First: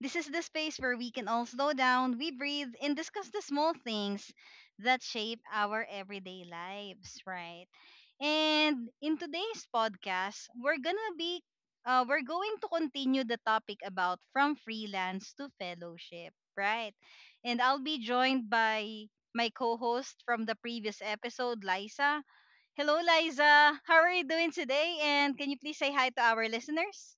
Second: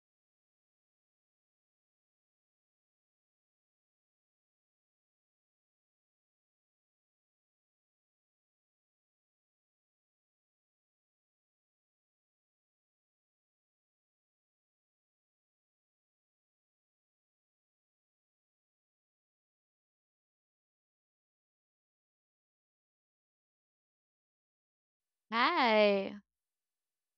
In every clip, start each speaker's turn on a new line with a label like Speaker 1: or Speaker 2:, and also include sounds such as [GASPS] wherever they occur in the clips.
Speaker 1: This is the space where we can all slow down, we breathe, and discuss the small things that shape our everyday lives, right? And in today's podcast, we're gonna be we're going to continue the topic about from freelance to fellowship, right? And I'll be joined by my co host from the previous episode, Liza. Hello, Liza. How are you doing today? And can you please say hi
Speaker 2: Hi.
Speaker 1: to our listeners?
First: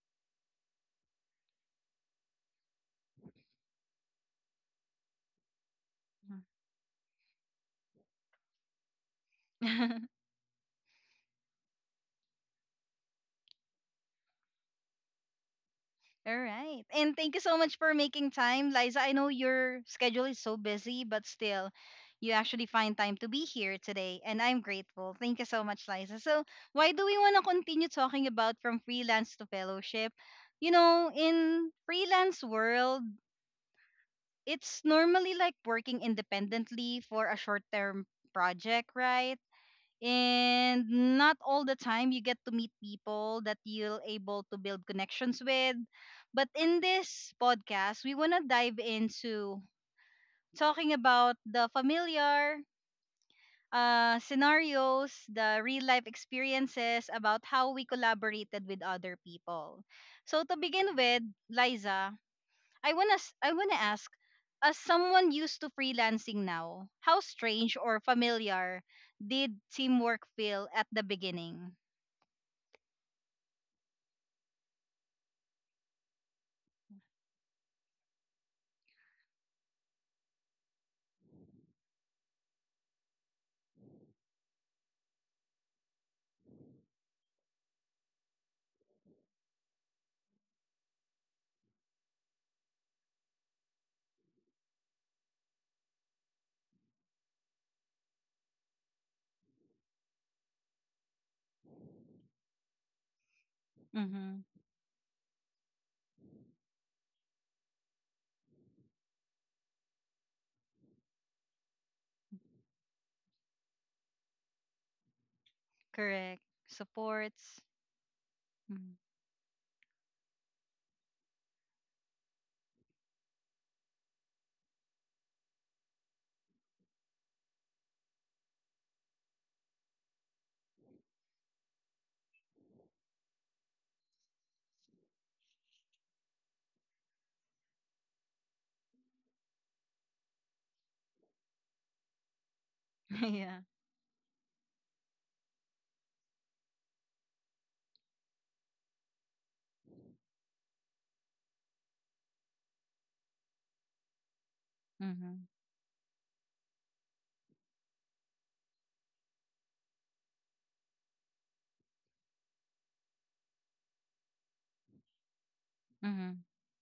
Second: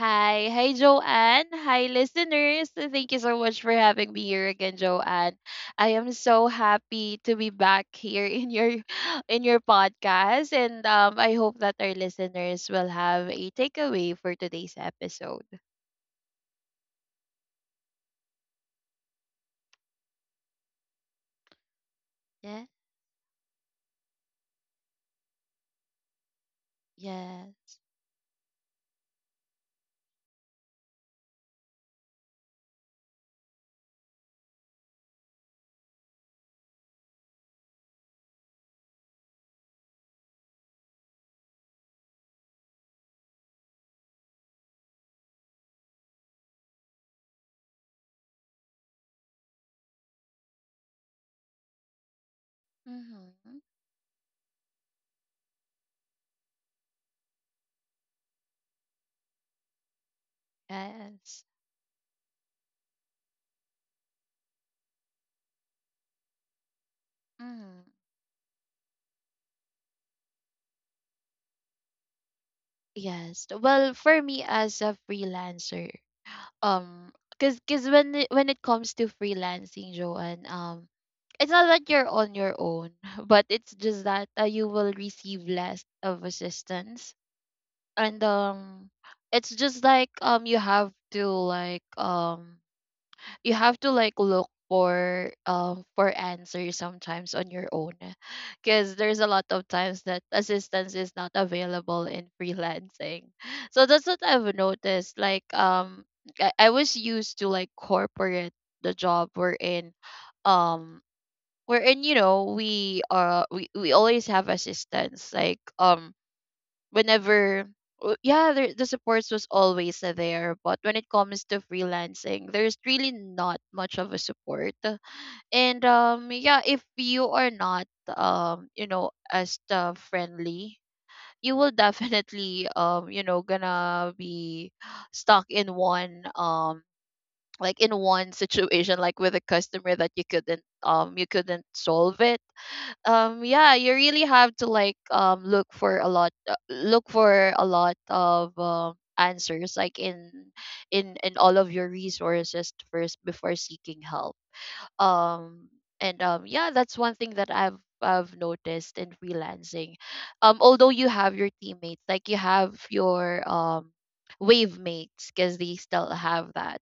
Speaker 2: Hi, Joanne. Hi, listeners. Thank you so much for having me here again, Joanne. I am so happy to be back here in your [LAUGHS] in your
Speaker 1: [LAUGHS]
Speaker 2: podcast. And I hope that our listeners will have a takeaway for today's episode.
Speaker 1: All right. And thank you so much for making time, Liza. I know your schedule is so busy, but still, you
Speaker 2: Yeah.
Speaker 1: actually find time to be here today. And I'm grateful. Thank you so much, Liza. So, why do we want to
Speaker 2: Yes.
Speaker 1: continue talking about from freelance to fellowship? You know, in freelance world, it's normally like working independently for a short term project, right? And not all the time you get to meet people that you'll able to build connections with. But in this podcast, we want to dive into talking about the familiar
Speaker 2: Mm-hmm.
Speaker 1: scenarios, the real life experiences about how we collaborated with other people. So to begin with,
Speaker 2: Yes.
Speaker 1: Liza, I wanna ask, as someone used to freelancing now, how strange
Speaker 2: Mm-hmm.
Speaker 1: or familiar did teamwork feel at the beginning?
Speaker 2: Yes. Well, for me as a freelancer, because when it comes to freelancing, Joanne. It's not that you're on your own, [LAUGHS] but it's just that you will receive less of assistance. And It's just like, you have to like, you have to like look for, for answers sometimes on your own, because there's a lot of times that assistance is not available in freelancing. So that's what
Speaker 1: Mm-hmm.
Speaker 2: I've noticed, like. I was used to like corporate, the job we're in. um Wherein, you know, we always have assistance, like.
Speaker 1: Correct. Supports.
Speaker 2: Whenever yeah, there, the
Speaker 1: Mhm.
Speaker 2: supports was always there, but when it comes to freelancing there's really not much of a support. And yeah, if you are not, you know, as the friendly, you will [LAUGHS] definitely, you know, gonna be stuck in one, like in one situation, like with a customer that you couldn't, you couldn't solve it.
Speaker 1: [LAUGHS] Yeah.
Speaker 2: Yeah, you really have to like, look for a lot, look for a lot of answers like in in all of your resources first before seeking help.
Speaker 1: Mm-hmm.
Speaker 2: Um and Yeah, that's one thing that I've noticed in freelancing. Although you have your teammates, like you have your wave mates, because they still
Speaker 1: Mm-hmm.
Speaker 2: have that.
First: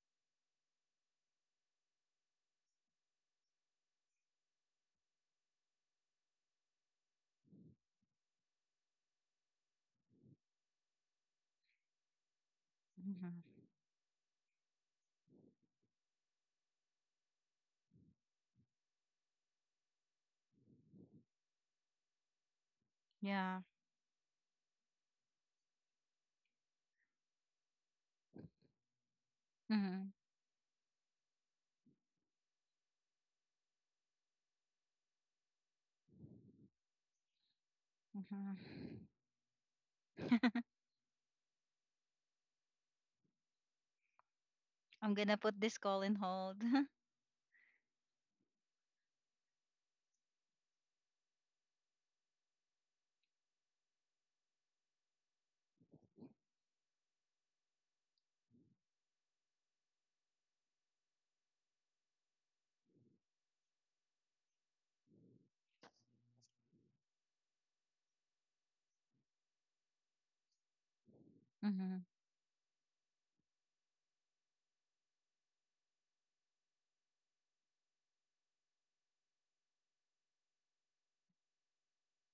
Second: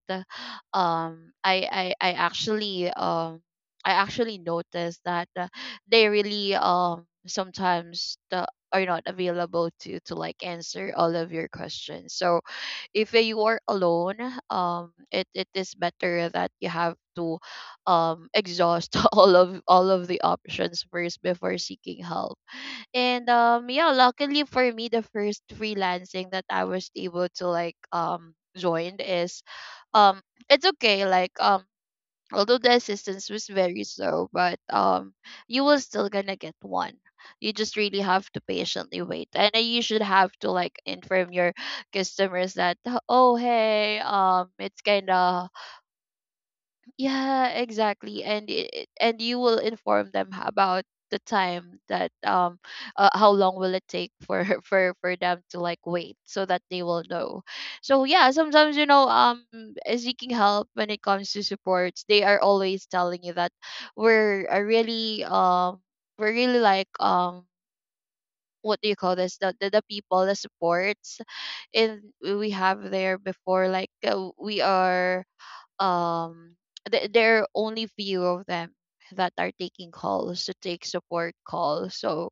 Speaker 2: I actually, I actually noticed that, they really, sometimes, the are not available to like answer all of your questions. So if you are
Speaker 1: Mm-hmm.
Speaker 2: alone, it is better that you have to exhaust [LAUGHS] all of the options first before seeking help. and
Speaker 1: Yeah.
Speaker 2: um yeah, luckily for me, the first freelancing that I was able to like join is,
Speaker 1: Mm-hmm.
Speaker 2: um it's okay, like. Although the assistance was very slow, but you will still gonna get one. You just really have to patiently
Speaker 1: Mm-hmm.
Speaker 2: wait, and then you should have to like
Speaker 1: [LAUGHS]
Speaker 2: inform your customers that, oh hey, it's kind
Speaker 1: I'm gonna
Speaker 2: of,
Speaker 1: put this call in hold. [LAUGHS] Mm-hmm.
Speaker 2: yeah, exactly. And and you will inform them about the time that, how long will it take for [LAUGHS] for them to like wait, so that they will know. So yeah, sometimes, you know, seeking help when it comes to supports, they are always telling you that, we're really we're really like, what do you call this, the people, the supports,
Speaker 1: Mm-hmm.
Speaker 2: and we have there before, like we are, um there are only few of them that are taking calls to take support calls. So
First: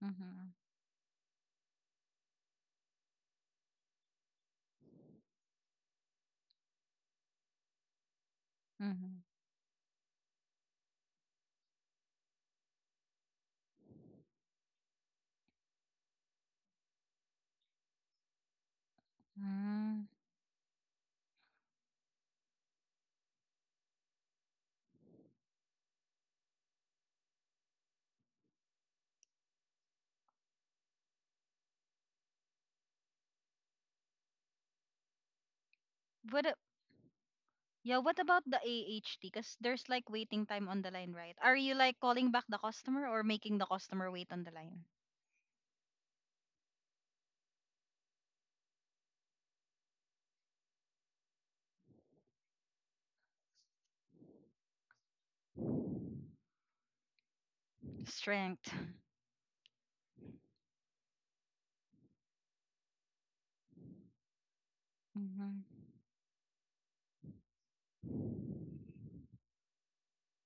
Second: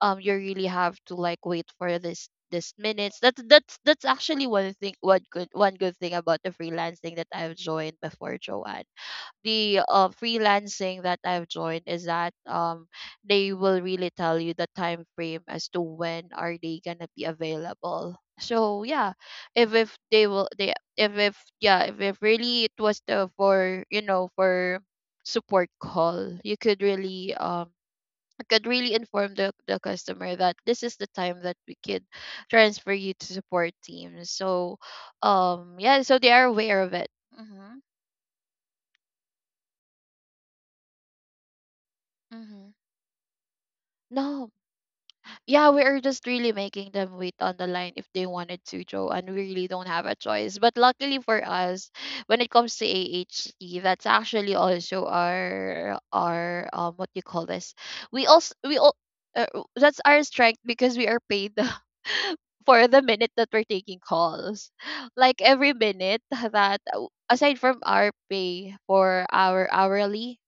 Speaker 2: you really have to like wait for this minutes. That's actually one thing, one good thing about the freelancing that I've joined before, Joanne.
Speaker 1: Mm-hmm.
Speaker 2: The freelancing that I've joined is that they will really tell you the time frame as to when are they gonna be available. So yeah, if
Speaker 1: Mm.
Speaker 2: they will they if yeah, if really it was the for, you know, for support call, you could really, I could really inform the customer that this is the time that we could transfer you to support team. So yeah, so they are
Speaker 1: What?
Speaker 2: aware of it. Mm-hmm.
Speaker 1: Yeah, what about the AHT? Because there's like waiting time on the line, right? Are you like calling back the
Speaker 2: Mm-hmm.
Speaker 1: customer or making the customer wait on the
Speaker 2: No,
Speaker 1: line?
Speaker 2: yeah, we are just really making them wait on the line if they wanted to, Joe, and we really don't have a choice. But luckily for us, when it comes to AHT, that's actually also our what do you call this?
Speaker 1: Strength.
Speaker 2: We all uh, that's our strength because we are paid [LAUGHS] for the minute that we're taking calls.
Speaker 1: [LAUGHS]
Speaker 2: Like every
Speaker 1: Hmm.
Speaker 2: minute that, aside from our pay for our hourly,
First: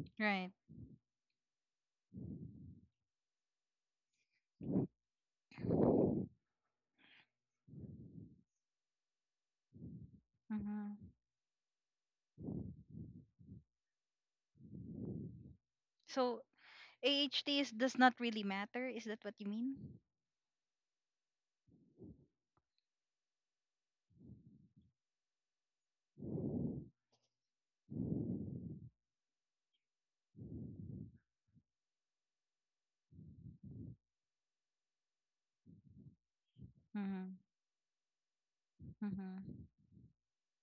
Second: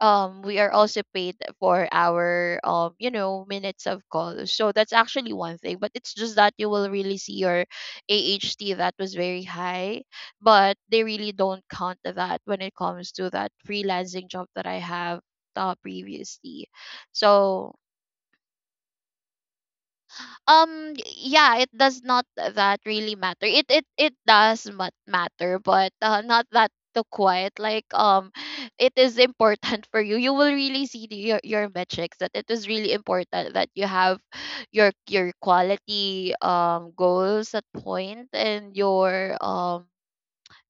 Speaker 1: Right.
Speaker 2: we are also paid for our, you know, minutes of calls. So that's actually one thing, but it's just that you will really see your AHT that was very high, but
Speaker 1: Hmm.
Speaker 2: they really don't count that when it comes to that freelancing job that I have
Speaker 1: So
Speaker 2: previously.
Speaker 1: AHT
Speaker 2: So
Speaker 1: is, does not really matter. Is that what you mean?
Speaker 2: um yeah, it does not that really matter. It does matter, but not that the quiet, like. It is important for you. You will really see your metrics, that it is really important that you have your quality
Speaker 1: Hmm.
Speaker 2: goals at point, and your
Speaker 1: Hmm.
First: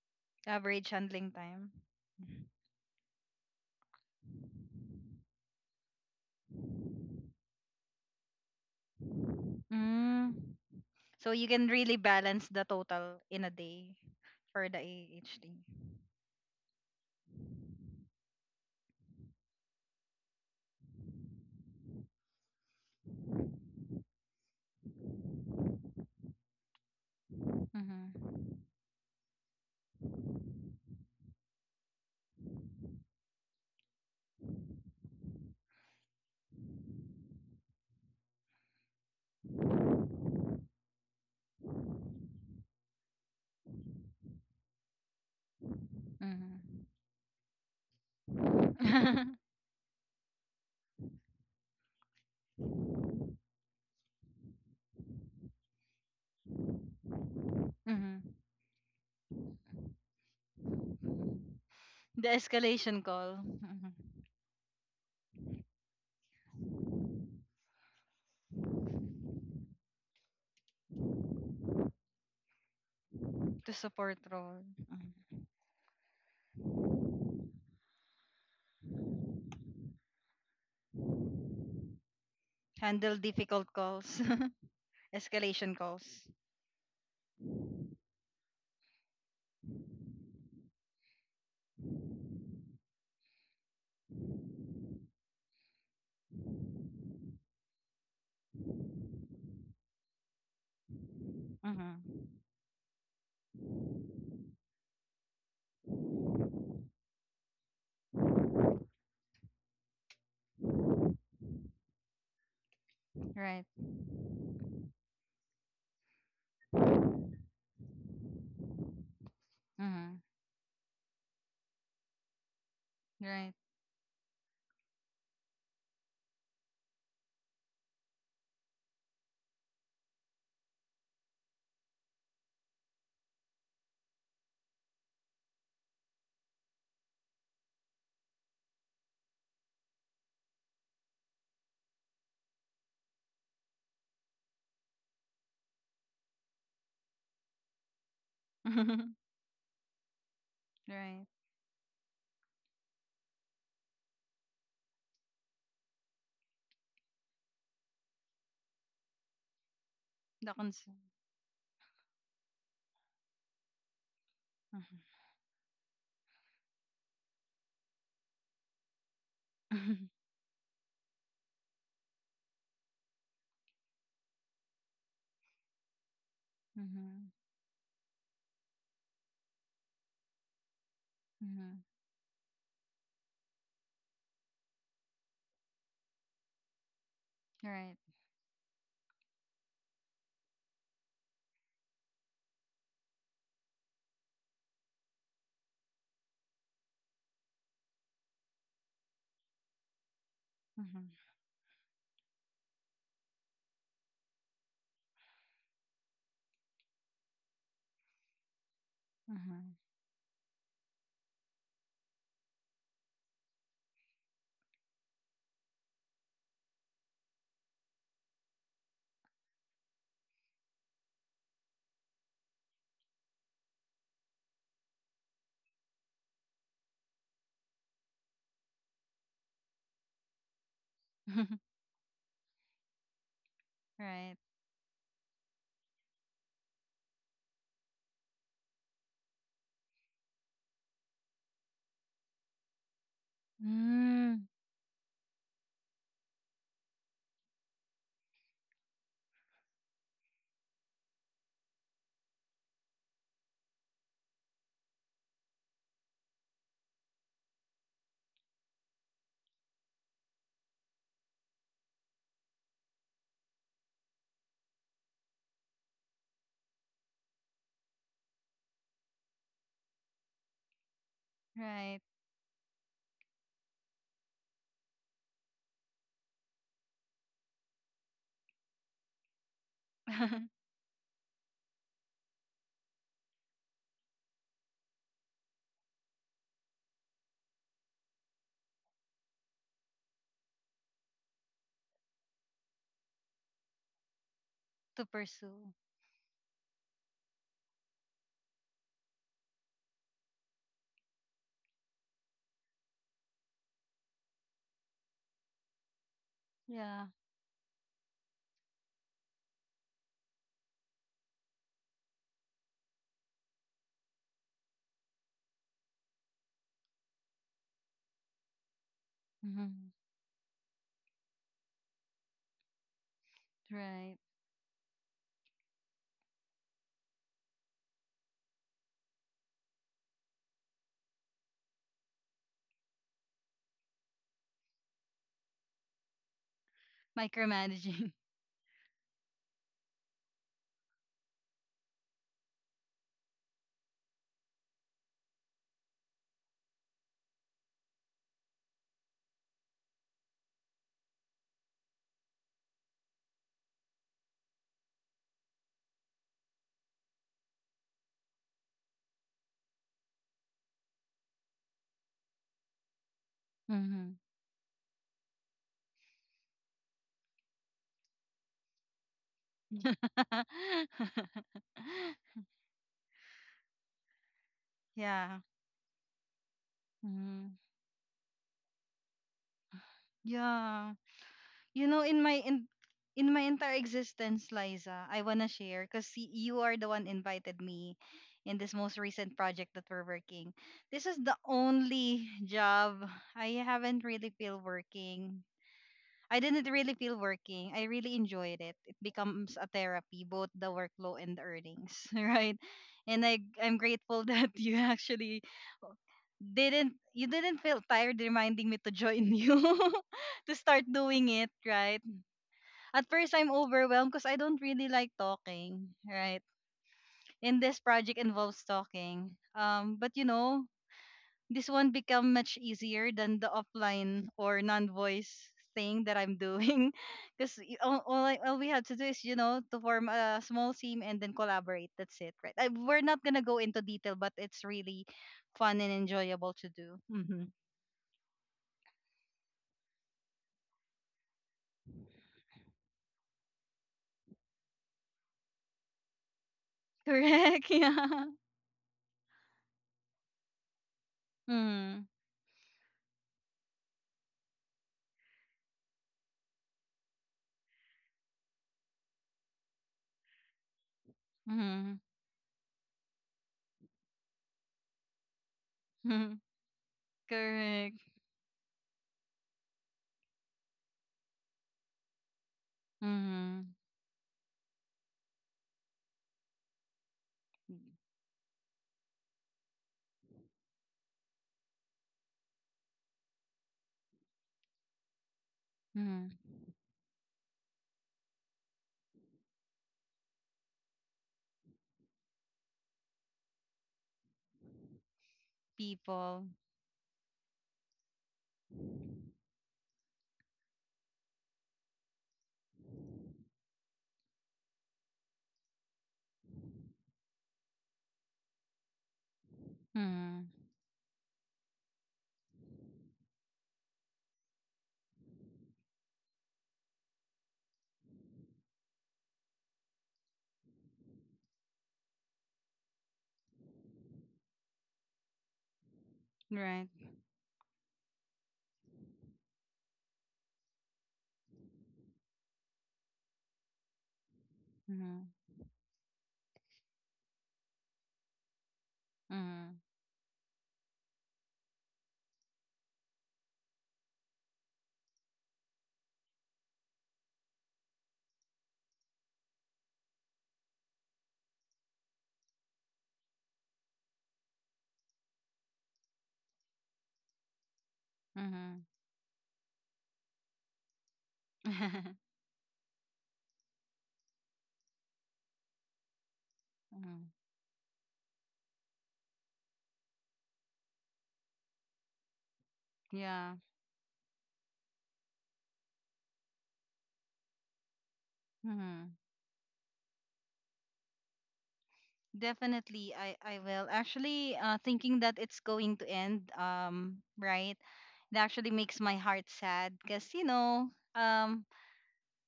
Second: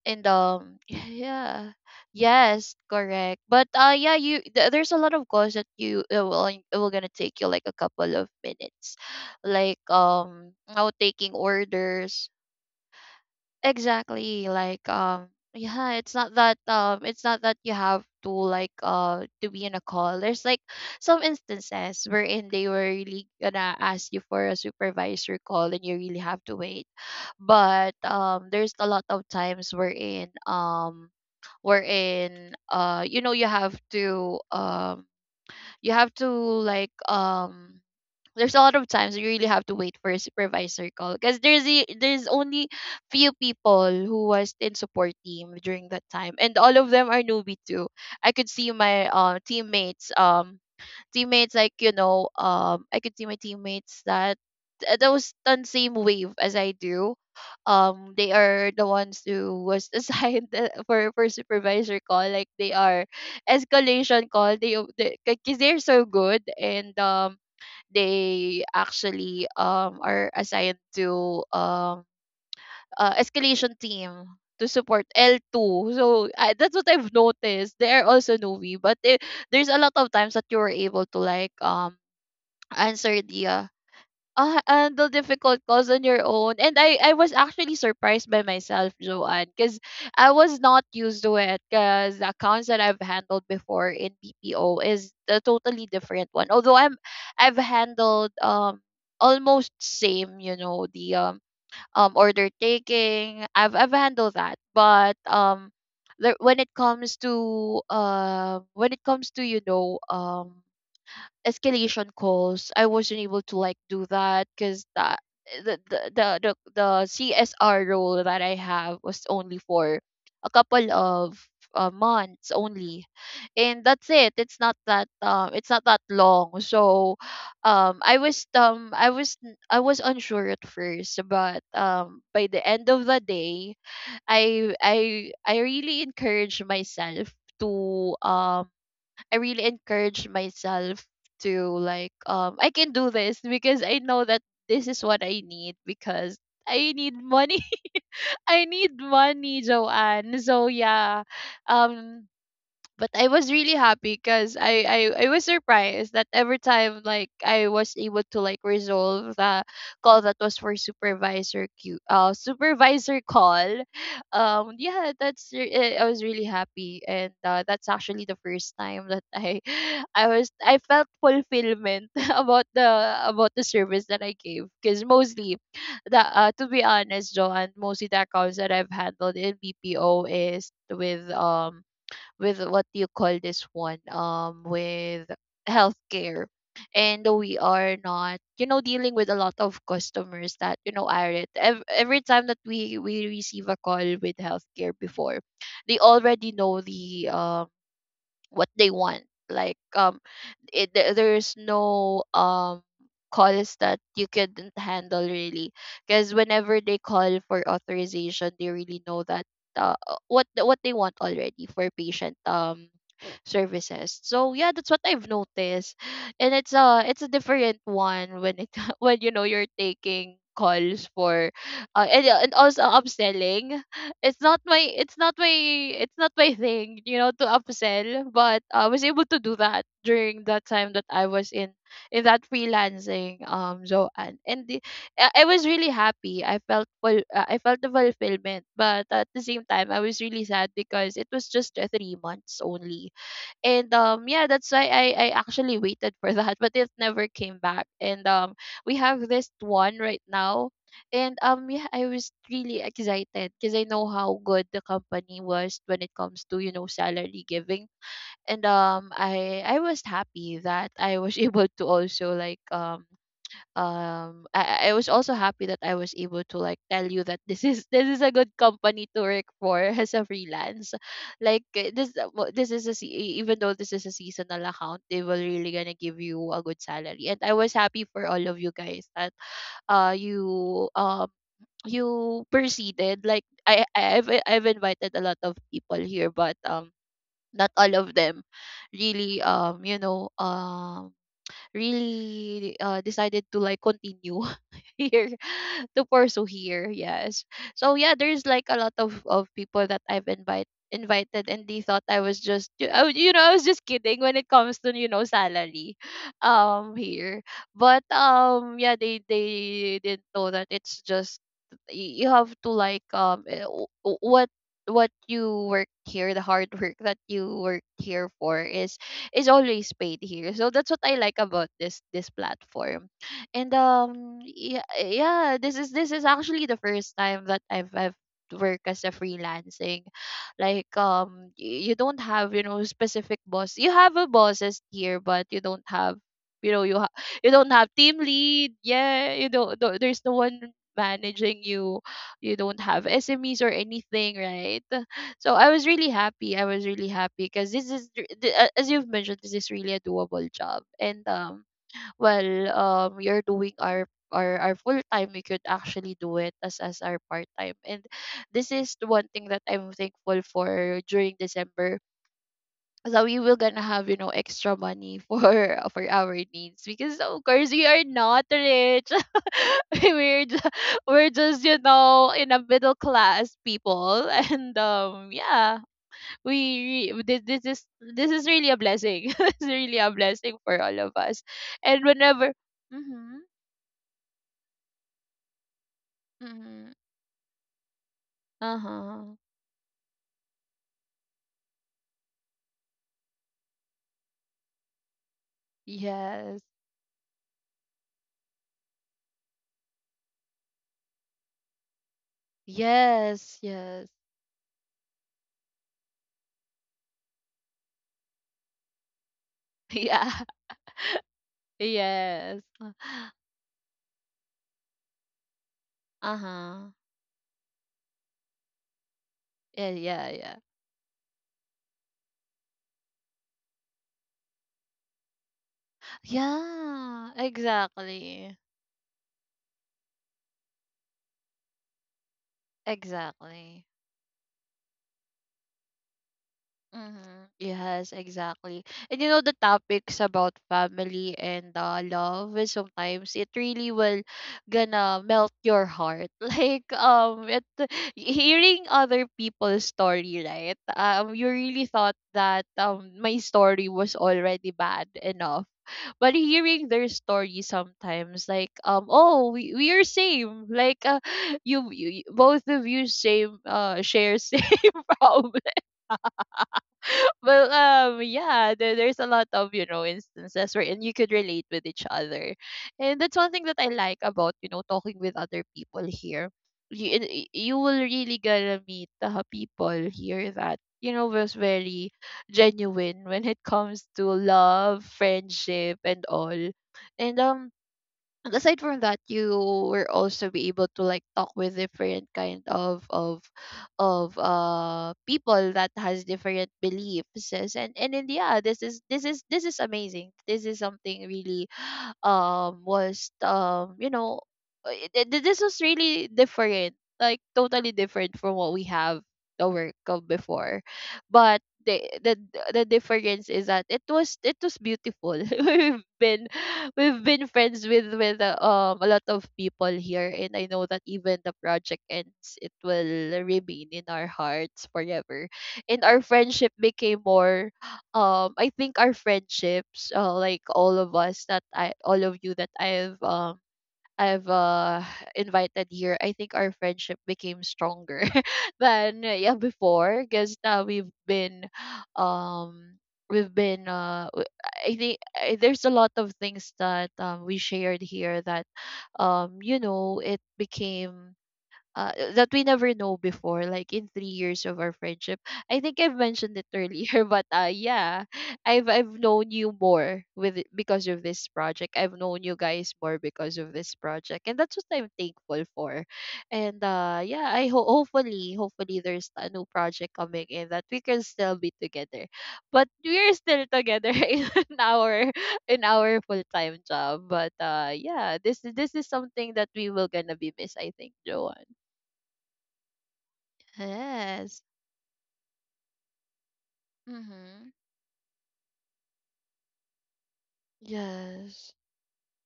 Speaker 2: and
Speaker 1: Average
Speaker 2: [LAUGHS]
Speaker 1: handling time.
Speaker 2: yeah. Yes, correct. But yeah, you there's a lot of calls that you will, it will gonna take you like a couple of minutes, like
Speaker 1: Mm.
Speaker 2: now taking
Speaker 1: So you can really
Speaker 2: orders,
Speaker 1: balance the total in a day
Speaker 2: exactly,
Speaker 1: for the
Speaker 2: like.
Speaker 1: AHT.
Speaker 2: Yeah, it's not that, it's not that you have to like to be in a call. There's like some instances wherein they were really gonna ask you for a supervisor call and you really have to wait. But
Speaker 1: Mm-hmm.
Speaker 2: there's a lot of times wherein, you know, you have to, you have to, like, there's a lot of times you really have to wait for a supervisor call, because there's only few people who was in support team during that time, and all
Speaker 1: Mm-hmm.
Speaker 2: of them are newbie too. I could see my
Speaker 1: Mm-hmm.
Speaker 2: teammates, teammates, like, you know, I could see my teammates that those on same wave as I do. They are the ones who was [LAUGHS] assigned for supervisor
Speaker 1: [LAUGHS]
Speaker 2: call,
Speaker 1: The
Speaker 2: like they are
Speaker 1: escalation call. Mhm.
Speaker 2: escalation call, they, because they're so good, and they actually are assigned to, escalation
Speaker 1: To support
Speaker 2: team,
Speaker 1: role.
Speaker 2: to support
Speaker 1: Mm-hmm.
Speaker 2: L2. So I, that's what I've noticed. They are also newbie, but there's a lot of times that you were able to like,
Speaker 1: Handle
Speaker 2: answer the,
Speaker 1: difficult calls,
Speaker 2: handle
Speaker 1: [LAUGHS]
Speaker 2: difficult
Speaker 1: escalation
Speaker 2: calls on your
Speaker 1: calls.
Speaker 2: own. And I was actually surprised by myself, Joanne, because I was not used to it, because the accounts that I've handled before in BPO is a totally different one. Although I've handled almost same, you know, the
Speaker 1: Mm-hmm.
Speaker 2: order taking, I've handled that. But when it comes to, when it comes to, you know, escalation calls, I wasn't able to
Speaker 1: Right.
Speaker 2: like do that, because that the CSR role that I have was only for
Speaker 1: Mm-hmm.
Speaker 2: a couple of months only,
Speaker 1: Right.
Speaker 2: and that's it. It's not that, it's not that long. So, I was, I was unsure at first, but by the end of the day, I really encourage myself to, I really encourage myself to, like, I can do this, because I know that this is what I need, because I need money. [LAUGHS] I need
Speaker 1: [LAUGHS]
Speaker 2: money, Joanne. So yeah.
Speaker 1: Right.
Speaker 2: Um but I was really happy, because I was surprised that every time, like, I was able to like resolve the call that
Speaker 1: The
Speaker 2: was for
Speaker 1: concern.
Speaker 2: supervisor call. Yeah, I was really happy, and that's actually the first time that I
Speaker 1: Mm-hmm.
Speaker 2: [LAUGHS] I felt fulfillment [LAUGHS] about the, about the service that I gave, because mostly the, to be
Speaker 1: Mm-hmm.
Speaker 2: honest, Joanne, mostly the accounts that I've handled in BPO is with,
Speaker 1: Mm-hmm. [LAUGHS]
Speaker 2: with, what do you call this one, with healthcare. And we
Speaker 1: Right.
Speaker 2: are not, you know, dealing with a lot of customers that, you know, are, every time that we receive a call with healthcare before, they already know the, what they want, like.
Speaker 1: Mm-hmm.
Speaker 2: There's no calls that you couldn't handle really, because whenever they call for authorization, they really know that,
Speaker 1: Mm-hmm.
Speaker 2: what they want already for patient services. So yeah, that's what I've noticed. And it's a, it's a different one, when it, [LAUGHS] when, you know, you're taking calls for, and also upselling. it's not my it's not my it's not my thing, you know, to upsell, but I was able to do that during that time that I was
Speaker 1: [LAUGHS]
Speaker 2: in that freelancing,
Speaker 1: Right.
Speaker 2: Zoan. and the, I was really happy. I felt the fulfillment, but at the same time, I was really sad, because it was just 3 months only. And
Speaker 1: Mm.
Speaker 2: yeah, that's why I actually waited for [LAUGHS] that, but it never came back. And we have this one right now. And yeah, I was really excited, because I know how good the company was when it comes to, you know, salary giving. And I was happy that I was [LAUGHS] able to also like I was also happy that I was able to like tell you that this is [LAUGHS] this is a good company to work for [LAUGHS] as a freelance.
Speaker 1: Right.
Speaker 2: This is a se- e, Even though this is a seasonal account, they will really gonna give you a good salary. And I was happy for all of you guys that uh
Speaker 1: [LAUGHS]
Speaker 2: you um you proceeded. Like I've invited a lot of people here, but not all of them really decided to like continue [LAUGHS]
Speaker 1: To
Speaker 2: here
Speaker 1: pursue.
Speaker 2: to pursue here, yes. So yeah, there's like a lot of people that I've invited, and they thought I was just I was just kidding when it comes to salary
Speaker 1: Yeah.
Speaker 2: here. But yeah, they didn't know that it's just, you have to like what you work here, the hard work that you work here for is
Speaker 1: Mm-hmm.
Speaker 2: always paid here. So that's what I like about this platform. And
Speaker 1: Right.
Speaker 2: um yeah, yeah, this is actually the first time that I've worked as a freelancing. Like you don't have, you know, specific boss. You have a bosses here, but you don't have, you know you ha- you don't have
Speaker 1: Micromanaging.
Speaker 2: team
Speaker 1: [LAUGHS]
Speaker 2: lead. Yeah, you don't there's no one managing you. You don't have SMEs or anything, right? So I was really happy. I was really happy because this is r- th- a- as you've mentioned, this is really a doable job. And well, you're doing our full time. We could actually do it as our part time. And this is the one thing that I'm thankful for during December. So we will gonna
Speaker 1: Mm-hmm.
Speaker 2: have, you know, extra money for [LAUGHS] for our needs, because of course we are not rich. [LAUGHS] we're ju-
Speaker 1: [LAUGHS]
Speaker 2: we're just, you know, in a middle class people. [LAUGHS] And
Speaker 1: Yeah.
Speaker 2: yeah, we re- this
Speaker 1: Mm-hmm.
Speaker 2: this is this is really a blessing. [LAUGHS] It's really a blessing for
Speaker 1: Yeah.
Speaker 2: all of us.
Speaker 1: You know,
Speaker 2: And
Speaker 1: in my
Speaker 2: whenever.
Speaker 1: in, in my
Speaker 2: Mm-hmm,
Speaker 1: entire existence, Liza, I wanna share because you are the
Speaker 2: mm-hmm,
Speaker 1: one invited me in this most recent
Speaker 2: uh-huh.
Speaker 1: project that we're working. This is the only job I haven't really feel working. I
Speaker 2: Yes.
Speaker 1: didn't really feel working. I really enjoyed it. It becomes a therapy, both the workload and the earnings, [LAUGHS] right? And I
Speaker 2: Yes,
Speaker 1: I'm
Speaker 2: yes. [LAUGHS]
Speaker 1: grateful [LAUGHS] that you actually didn't feel tired reminding me to join you [LAUGHS]
Speaker 2: Yeah.
Speaker 1: to start doing it right
Speaker 2: Yes.
Speaker 1: at first. I'm overwhelmed because I don't really like talking, right?
Speaker 2: Uh-huh.
Speaker 1: And this project involves talking.
Speaker 2: Yeah,
Speaker 1: But you
Speaker 2: yeah, yeah.
Speaker 1: know, this one become much easier than the offline or non-voice thing that I'm doing, [LAUGHS]
Speaker 2: Yeah,
Speaker 1: because all
Speaker 2: exactly.
Speaker 1: we have to do is you know to form a small team and then collaborate. That's it, right? We're not gonna go into
Speaker 2: Exactly.
Speaker 1: detail, but it's really fun and enjoyable to do. Hmm.
Speaker 2: Mm-hmm. Yes, exactly. And you know the topics about family and love is sometimes, it really will gonna melt your heart. [LAUGHS] Like it
Speaker 1: Correct. [LAUGHS] Yeah.
Speaker 2: Hearing other people's story, right? You really thought that my story was already bad enough. But hearing their story sometimes, like we, are same. Like you,
Speaker 1: Mm-hmm.
Speaker 2: both of you same, share same [LAUGHS] problem.
Speaker 1: [LAUGHS]
Speaker 2: Well,
Speaker 1: Correct.
Speaker 2: yeah, there's a lot of, you know, instances wherein you could relate with each other, and that's one
Speaker 1: Mm-hmm.
Speaker 2: thing that I like about, talking with other people here. You will really gonna meet the people here that, was very genuine when it comes to love, friendship, and
Speaker 1: Mm-hmm.
Speaker 2: all, and um and aside from that, you were also be able to like talk with different kind of people that has
Speaker 1: People.
Speaker 2: different beliefs, yes, and then yeah, this is amazing. This is something really [SIGHS] was you know this was really different, like totally different from what we have at work of
Speaker 1: Mm.
Speaker 2: before. But the the difference is that it was beautiful. [LAUGHS] we've been we've been friends with with a lot of people here, and I know that even the project ends, it will remain in our hearts forever. And our friendship
Speaker 1: Right.
Speaker 2: became more I think our friendships, like all of us that I all of you that I've I've uh,
Speaker 1: Mm,
Speaker 2: [SIGHS] invited here, I think our friendship became stronger. [LAUGHS] Than yeah,
Speaker 1: mm,
Speaker 2: before, because now um we've been uh w- I think there's a lot of things that we shared here that it became, that we never know before, like in 3 years of our friendship. I think I've mentioned it earlier, [LAUGHS] but yeah,
Speaker 1: mm,
Speaker 2: I've known you more because of this
Speaker 1: [LAUGHS]
Speaker 2: project. I've
Speaker 1: mm.
Speaker 2: known you guys more because of this project, and that's what I'm thankful for. And yeah, I ho- hopefully hopefully there's a new project coming in that we can still be together, but we're
Speaker 1: Yeah.
Speaker 2: still together [LAUGHS] in our in our full time job. But yeah, this is
Speaker 1: Mm.
Speaker 2: something that we will gonna be miss, I think, Joanne.
Speaker 1: Definitely, I will. Actually,
Speaker 2: Yes.
Speaker 1: thinking that it's going to end,
Speaker 2: Mhm.
Speaker 1: right, it actually makes my heart sad because, you know, um,
Speaker 2: Yes.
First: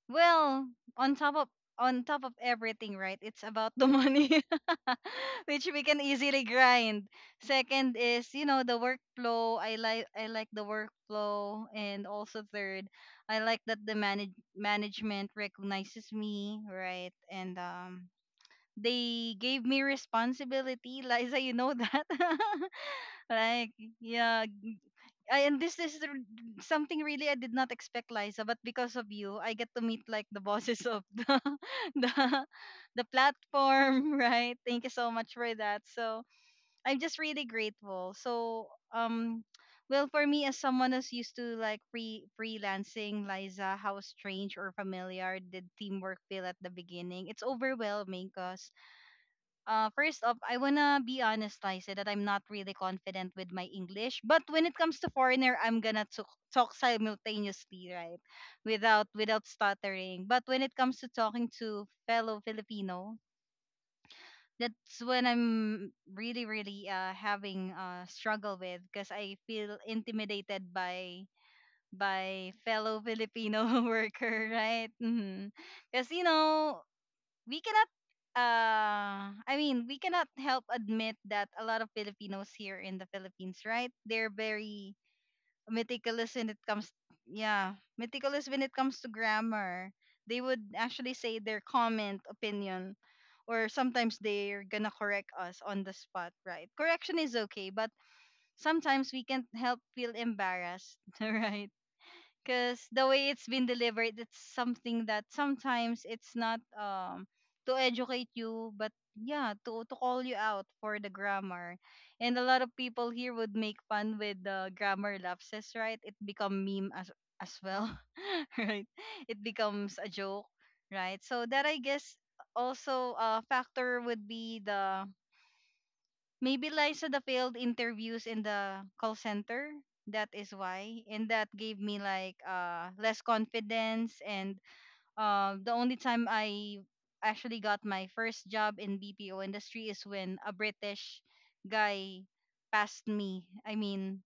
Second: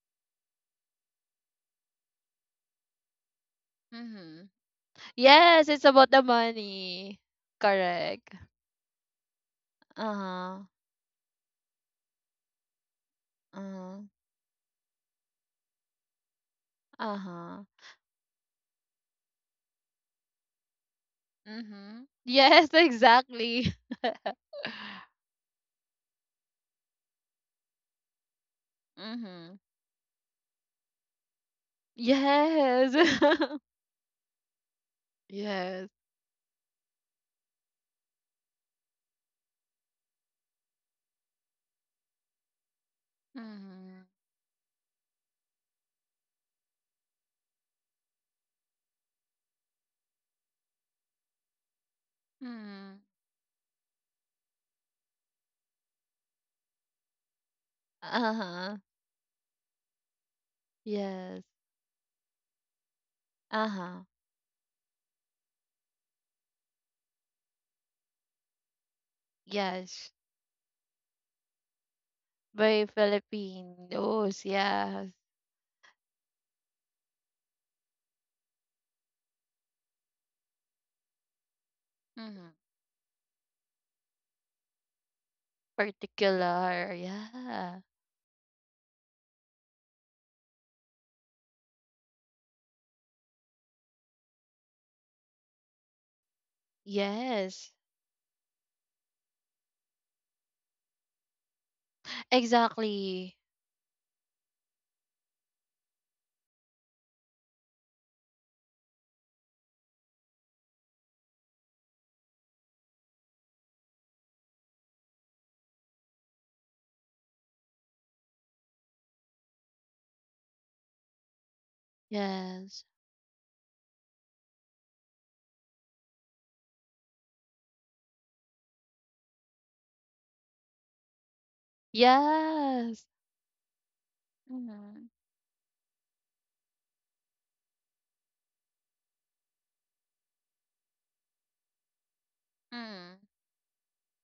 Speaker 1: well, on top of on top of everything, right? It's about the money,
Speaker 2: Mhm.
Speaker 1: [LAUGHS] which
Speaker 2: Yes,
Speaker 1: we
Speaker 2: it's
Speaker 1: can
Speaker 2: about the
Speaker 1: easily grind.
Speaker 2: money.
Speaker 1: Second is,
Speaker 2: Correct.
Speaker 1: you know, the workflow. I like the
Speaker 2: Uh-huh.
Speaker 1: workflow, and also third, I like that the
Speaker 2: Uh-huh.
Speaker 1: management recognizes me, right? And
Speaker 2: Uh-huh.
Speaker 1: they gave me responsibility, Liza. You know
Speaker 2: Mhm.
Speaker 1: that,
Speaker 2: Yes,
Speaker 1: [LAUGHS] like
Speaker 2: exactly.
Speaker 1: yeah,
Speaker 2: [LAUGHS]
Speaker 1: I, and this is r- something really I did not expect, Liza. But because of you, I
Speaker 2: Mhm.
Speaker 1: get to meet like the bosses of the [LAUGHS] the,
Speaker 2: Yes.
Speaker 1: the
Speaker 2: [LAUGHS]
Speaker 1: platform, [LAUGHS] right? Thank you so much for that.
Speaker 2: Yes.
Speaker 1: So I'm just really grateful. So um, well, for me as someone who's used to like freelancing, Liza, how
Speaker 2: Mhm.
Speaker 1: strange or familiar did teamwork feel at the beginning? It's overwhelming, cause first off, I wanna be honest, I said that I'm not really
Speaker 2: Mhm.
Speaker 1: confident with my English. But when it comes to foreigner, talk simultaneously, right?
Speaker 2: Uh-huh.
Speaker 1: Without stuttering. But when it comes to
Speaker 2: Yes.
Speaker 1: talking to fellow Filipino,
Speaker 2: Uh-huh.
Speaker 1: that's when I'm really having a struggle with because I feel
Speaker 2: Yes.
Speaker 1: intimidated by
Speaker 2: Very
Speaker 1: fellow Filipino [LAUGHS]
Speaker 2: Filipinos.
Speaker 1: worker, right?
Speaker 2: Yes.
Speaker 1: Because you know, we cannot we cannot help admit that a lot of Filipinos
Speaker 2: Mhm.
Speaker 1: here in the Philippines, right? They're very meticulous when it comes.
Speaker 2: Particular.
Speaker 1: Yeah,
Speaker 2: Yeah.
Speaker 1: meticulous when it comes to grammar. They would actually say their comment, opinion, or sometimes they're gonna correct us on the spot, right? Correction is okay,
Speaker 2: Yes.
Speaker 1: but sometimes we can't help feel embarrassed, [LAUGHS] right? Because the way
Speaker 2: Exactly.
Speaker 1: it's been delivered, it's something that sometimes it's not to educate you, but yeah, to call you out for the grammar. And a lot of people here would make fun with the grammar lapses, right? It become meme as well. [LAUGHS] Right. It becomes a joke, right? So that, I guess,
Speaker 2: Yes.
Speaker 1: also a factor would be the, maybe Liza, the failed interviews in the call center. That is why. And that gave me like
Speaker 2: Yes.
Speaker 1: less confidence and
Speaker 2: Mhm.
Speaker 1: the only time I actually got my first job in BPO industry is when a British guy passed
Speaker 2: Mm.
Speaker 1: me. I mean,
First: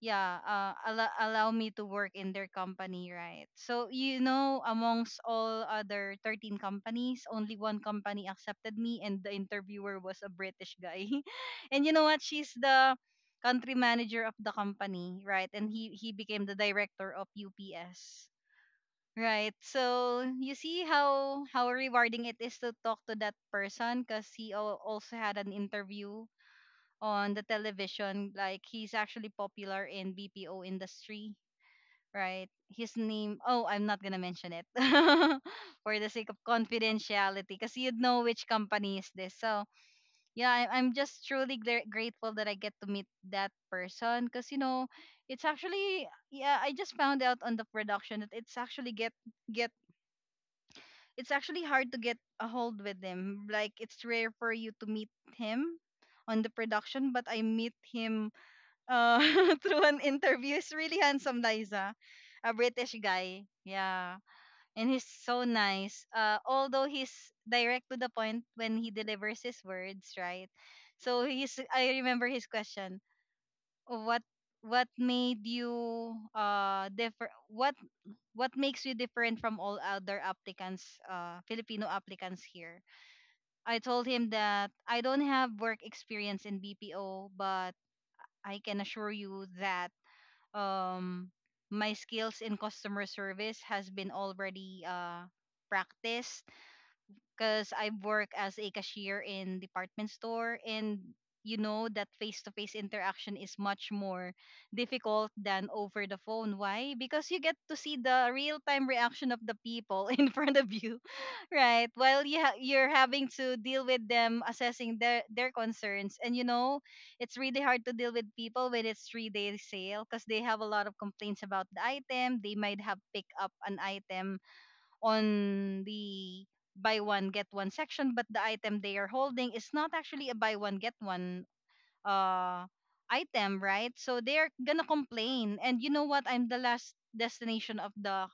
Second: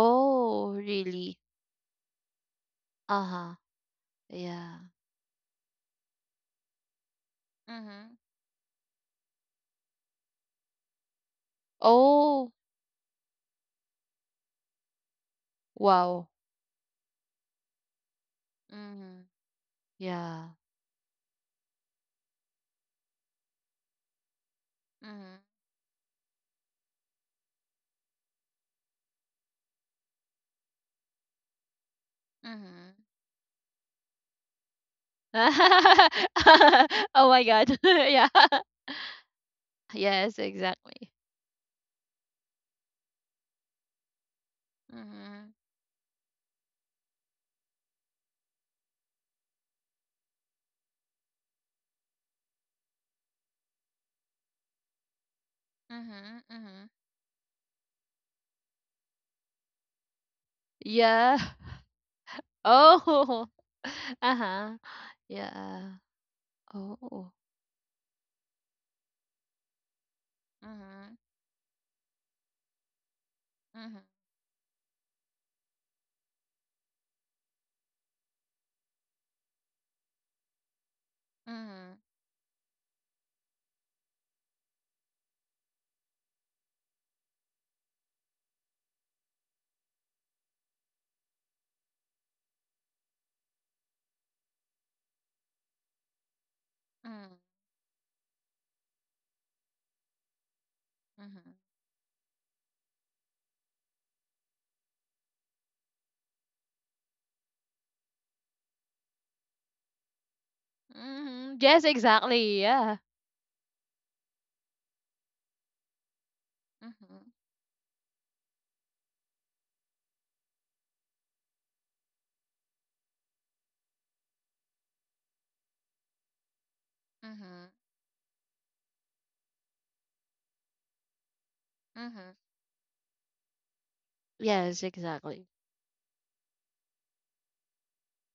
Speaker 1: yeah,
Speaker 2: really?
Speaker 1: allow me to work in their company, right?
Speaker 2: Uh-huh.
Speaker 1: So you know,
Speaker 2: Yeah.
Speaker 1: amongst all other 13 companies, only one
Speaker 2: Mhm.
Speaker 1: company accepted me, and the interviewer was a British guy. [LAUGHS] And you know what,
Speaker 2: Oh,
Speaker 1: she's the country manager of the company, right? And he
Speaker 2: wow.
Speaker 1: became the director of UPS,
Speaker 2: Mhm.
Speaker 1: right? So
Speaker 2: Yeah.
Speaker 1: you see how rewarding it is to talk to that person, because he also had
Speaker 2: Mhm.
Speaker 1: an interview on the television. Like he's actually popular in BPO industry, right?
Speaker 2: Mhm.
Speaker 1: His name. Oh, I'm not gonna mention it [LAUGHS] for the sake of
Speaker 2: [LAUGHS] Oh my
Speaker 1: confidentiality,
Speaker 2: God.
Speaker 1: because
Speaker 2: [LAUGHS]
Speaker 1: you'd know
Speaker 2: Yeah.
Speaker 1: which company is this. So
Speaker 2: Yes,
Speaker 1: yeah, I'm
Speaker 2: exactly.
Speaker 1: just truly grateful that I get to meet that person, because you know, it's
Speaker 2: Mhm.
Speaker 1: actually yeah. I just found out on the production that it's actually get get. It's actually hard to get a hold with him. Like it's rare for you to meet him
Speaker 2: Mhm.
Speaker 1: on the
Speaker 2: Mhm.
Speaker 1: production, but I meet him uh, [LAUGHS] through an interview. He's really
Speaker 2: Yeah.
Speaker 1: handsome,
Speaker 2: [LAUGHS]
Speaker 1: Liza. A British
Speaker 2: Oh.
Speaker 1: guy.
Speaker 2: [LAUGHS]
Speaker 1: Yeah.
Speaker 2: Uh-huh.
Speaker 1: And he's so
Speaker 2: Yeah.
Speaker 1: nice. Although he's
Speaker 2: Oh.
Speaker 1: direct to the point when he delivers his words, right?
Speaker 2: Mhm.
Speaker 1: So he's I remember his question.
Speaker 2: Mhm.
Speaker 1: What what made you uh differ what what makes you different from all other applicants, Filipino
Speaker 2: Mhm.
Speaker 1: applicants here? I told him that I don't have work experience in BPO, but I can assure you that um my skills in customer service has been already practiced
Speaker 2: Mhm.
Speaker 1: because I work as a cashier in department store and
Speaker 2: Mhm.
Speaker 1: you know that face-to-face interaction is much more difficult than over the phone. Why? Because you get to see the real-time reaction of the people [LAUGHS] in front of you,
Speaker 2: Mhm. Yes,
Speaker 1: right? While you
Speaker 2: exactly.
Speaker 1: you're
Speaker 2: Yeah.
Speaker 1: having to deal with them assessing their concerns, and you know
Speaker 2: Mhm.
Speaker 1: it's really hard to deal with people when it's three-day sale because they have a lot of complaints about the item. They might have picked up an item on the buy one get
Speaker 2: Mhm.
Speaker 1: one section, but the item they are holding is not actually a buy one get one
Speaker 2: Mhm.
Speaker 1: uh item, right? So they're
Speaker 2: Yes,
Speaker 1: gonna
Speaker 2: exactly.
Speaker 1: complain, and you know what, I'm the last destination of the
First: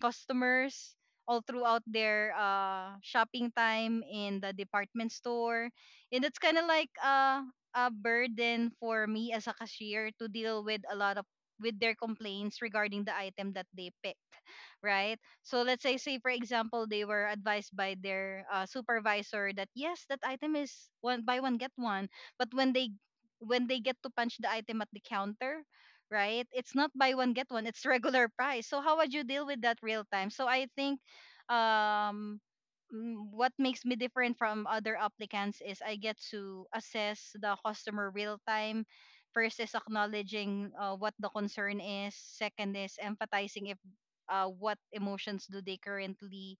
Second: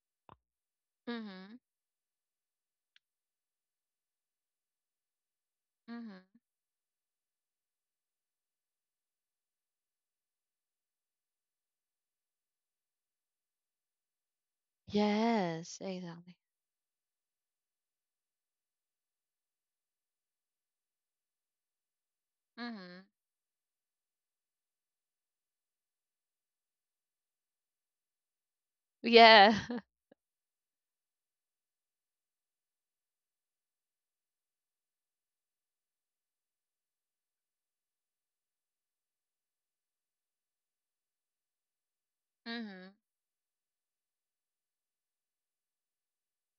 Speaker 1: customers all
Speaker 2: Mhm.
Speaker 1: throughout their shopping time in the department store.
Speaker 2: Mhm.
Speaker 1: And it's kind of like a burden for me as a cashier to deal with a lot of with their complaints regarding the item that they picked, right? So
Speaker 2: Yes,
Speaker 1: let's say, for
Speaker 2: exactly.
Speaker 1: example, they were advised by their supervisor that yes, that item is one buy one get one, but when they
Speaker 2: Mhm.
Speaker 1: get to punch the item at the counter, right? It's not buy one get one, it's regular price. So how would you deal
Speaker 2: Yeah.
Speaker 1: with that
Speaker 2: [LAUGHS]
Speaker 1: real time? So I think um what makes me different from other applicants is I get to assess the customer real time. First is acknowledging what the concern is. Second
Speaker 2: Mhm.
Speaker 1: is empathizing if what emotions do they currently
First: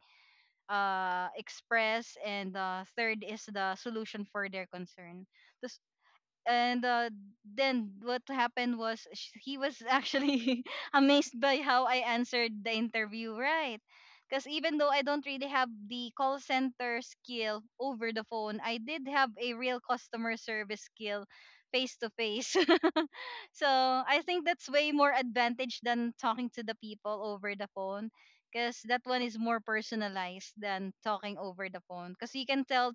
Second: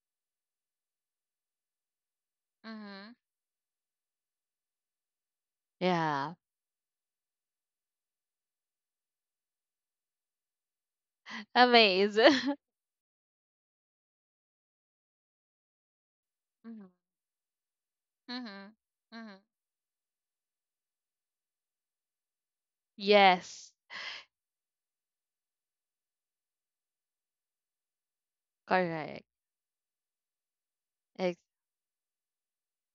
Speaker 1: express. And
Speaker 2: Mhm.
Speaker 1: third is the solution for their concern. Tas-
Speaker 2: Yeah.
Speaker 1: and Then what happened was he was actually [LAUGHS] amazed by how I
Speaker 2: Amazing.
Speaker 1: answered the
Speaker 2: [LAUGHS]
Speaker 1: interview, right? Because even though I don't really have the call
Speaker 2: Mhm.
Speaker 1: center skill over the phone,
Speaker 2: Mhm.
Speaker 1: I did have
Speaker 2: Mhm.
Speaker 1: a real customer service skill face to face. [LAUGHS] So
Speaker 2: Yes.
Speaker 1: I think that's way more advantage than talking to the people over the phone, because that one
Speaker 2: Correct.
Speaker 1: is more personalized than talking
Speaker 2: Ex-
Speaker 1: over the phone, because you can tell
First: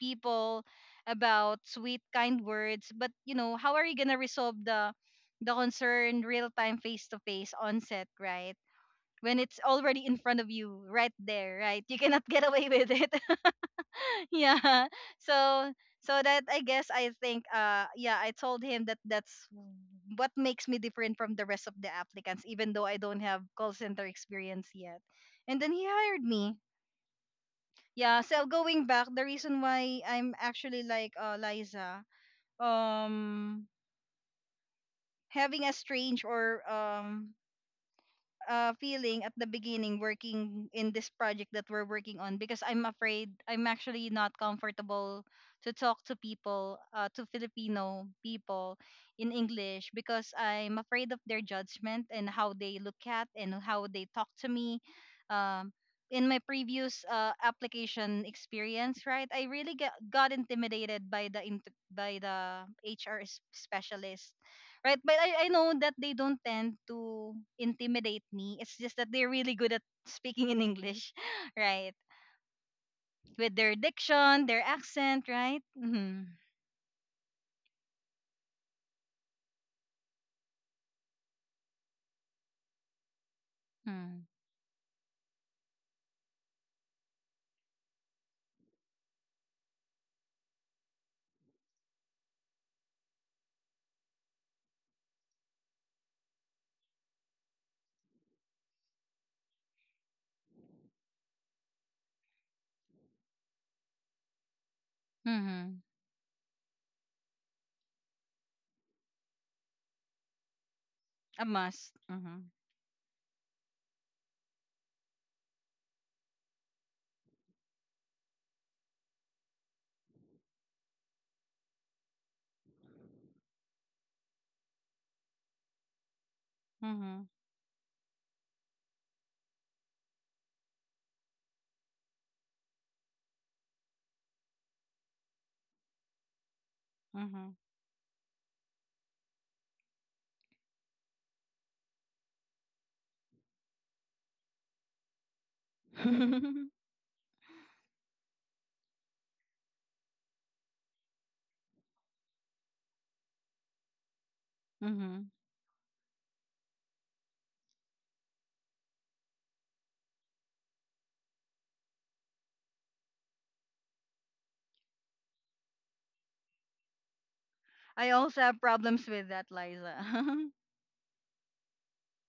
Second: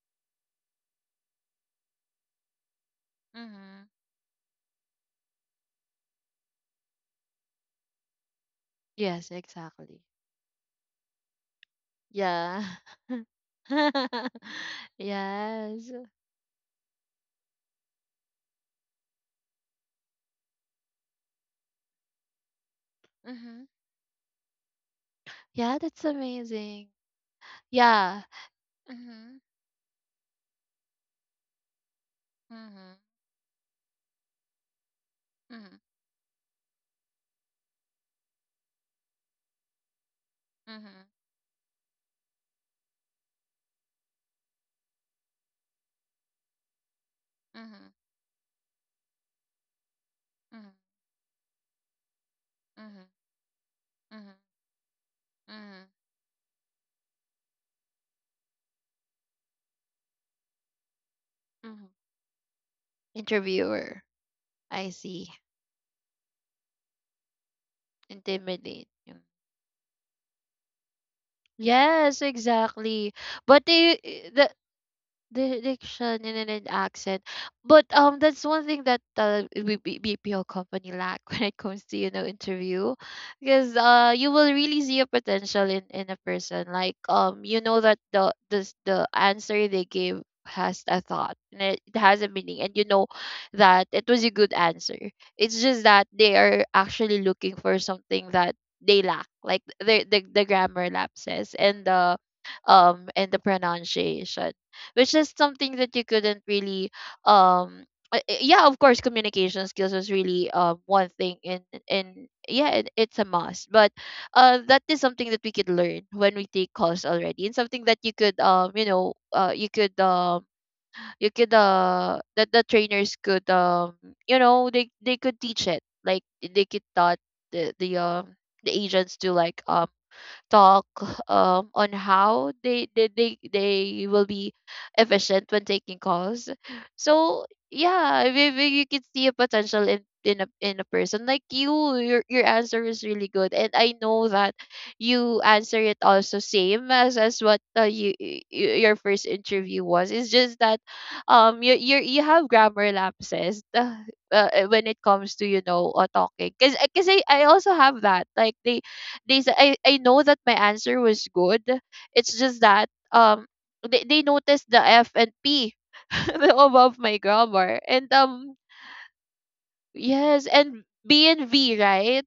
Speaker 1: people about sweet kind words, but you know how are
Speaker 2: Mhm.
Speaker 1: you going to resolve the concern real time, face to face, on set, right?
Speaker 2: Yes,
Speaker 1: When it's
Speaker 2: exactly.
Speaker 1: already in front of you right there, right? You cannot [LAUGHS] get
Speaker 2: Yeah.
Speaker 1: away with it. [LAUGHS]
Speaker 2: [LAUGHS]
Speaker 1: Yeah. So
Speaker 2: Yes.
Speaker 1: So that, I think, yeah, I told him that that's what makes me different from the rest of the applicants, even though I don't have
Speaker 2: Mhm.
Speaker 1: call center experience yet. And then
Speaker 2: Yeah,
Speaker 1: he
Speaker 2: that's
Speaker 1: hired me.
Speaker 2: amazing.
Speaker 1: Yeah,
Speaker 2: Yeah.
Speaker 1: so going back, the
Speaker 2: Mhm.
Speaker 1: reason why I'm actually like, Liza,
Speaker 2: Mhm,
Speaker 1: um having a
Speaker 2: mhm,
Speaker 1: strange or feeling at the beginning working in
Speaker 2: mhm,
Speaker 1: this project that we're working on, because I'm afraid, I'm actually not comfortable to talk to people, to
Speaker 2: mhm,
Speaker 1: Filipino people in English, because
Speaker 2: mhm,
Speaker 1: I'm afraid of their judgment and how they look
Speaker 2: mhm,
Speaker 1: at and how they talk
Speaker 2: mhm,
Speaker 1: to me. um
Speaker 2: mhm,
Speaker 1: in my previous application experience, right, I really got intimidated by the
Speaker 2: mhm.
Speaker 1: by the HR
Speaker 2: Interviewer.
Speaker 1: specialist.
Speaker 2: I
Speaker 1: Right, but
Speaker 2: see.
Speaker 1: I know that they don't tend to intimidate me. It's
Speaker 2: Intimidate.
Speaker 1: just that
Speaker 2: Mm.
Speaker 1: they're really good at speaking in English, [LAUGHS] right?
Speaker 2: Yes, exactly.
Speaker 1: With
Speaker 2: But
Speaker 1: their
Speaker 2: they,
Speaker 1: diction, their accent,
Speaker 2: the
Speaker 1: right?
Speaker 2: diction
Speaker 1: Mm-hmm.
Speaker 2: and then an accent. But that's one thing that, we BPO company lack [LAUGHS] when it comes to, interview. Because
Speaker 1: Mm-hmm.
Speaker 2: you will really see a potential in a person. Like you know that the answer they gave has a thought, and it has a meaning, and you know that it was a good answer. It's just that they are actually looking for something that they lack. Like the grammar lapses and the pronunciation, which is something
Speaker 1: Mm-hmm.
Speaker 2: that you couldn't really um yeah, of course, communication skills was really one thing,
Speaker 1: A
Speaker 2: and
Speaker 1: must.
Speaker 2: and
Speaker 1: Mm-hmm.
Speaker 2: yeah, it's a must. But that is something that we could learn when we take calls already, and something that you could that the trainers could you know, they could teach it, like they could taught
Speaker 1: Mm-hmm.
Speaker 2: the agents to like talk, on how they will be efficient when taking calls. So
Speaker 1: Mm-hmm.
Speaker 2: yeah, I mean, you can see a potential in a person like you. Your answer is really good, and I know that you answer it also
Speaker 1: [LAUGHS]
Speaker 2: same as what, your first interview was. It's just that you have grammar lapses [LAUGHS] when it
Speaker 1: Mm-hmm.
Speaker 2: comes to, you know, talking, because I also have that, like they said I know that my answer was good. It's just that they noticed the F&P [LAUGHS] above my grammar.
Speaker 1: I
Speaker 2: And
Speaker 1: also
Speaker 2: um
Speaker 1: have problems with that,
Speaker 2: yes,
Speaker 1: Liza.
Speaker 2: and B&V, right?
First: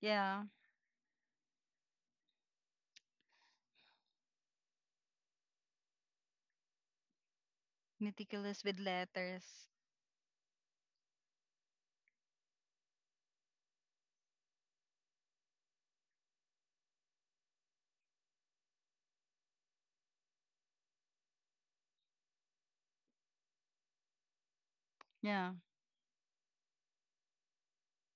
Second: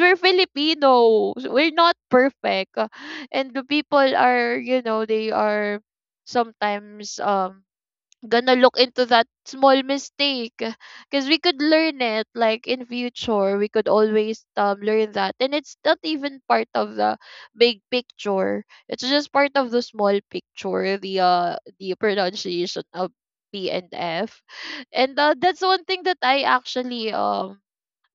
Speaker 1: [LAUGHS]
Speaker 2: we're
Speaker 1: Yeah,
Speaker 2: Filipino. We're not perfect. And the people are, you know, they are sometimes gonna
Speaker 1: meticulous
Speaker 2: look
Speaker 1: with
Speaker 2: into that
Speaker 1: letters.
Speaker 2: small mistake, because we could learn it, like in future we could always learn that. And it's not even part of the big picture, it's just part of the small picture, the pronunciation of P and F. And
Speaker 1: Yeah.
Speaker 2: that's one thing that I actually um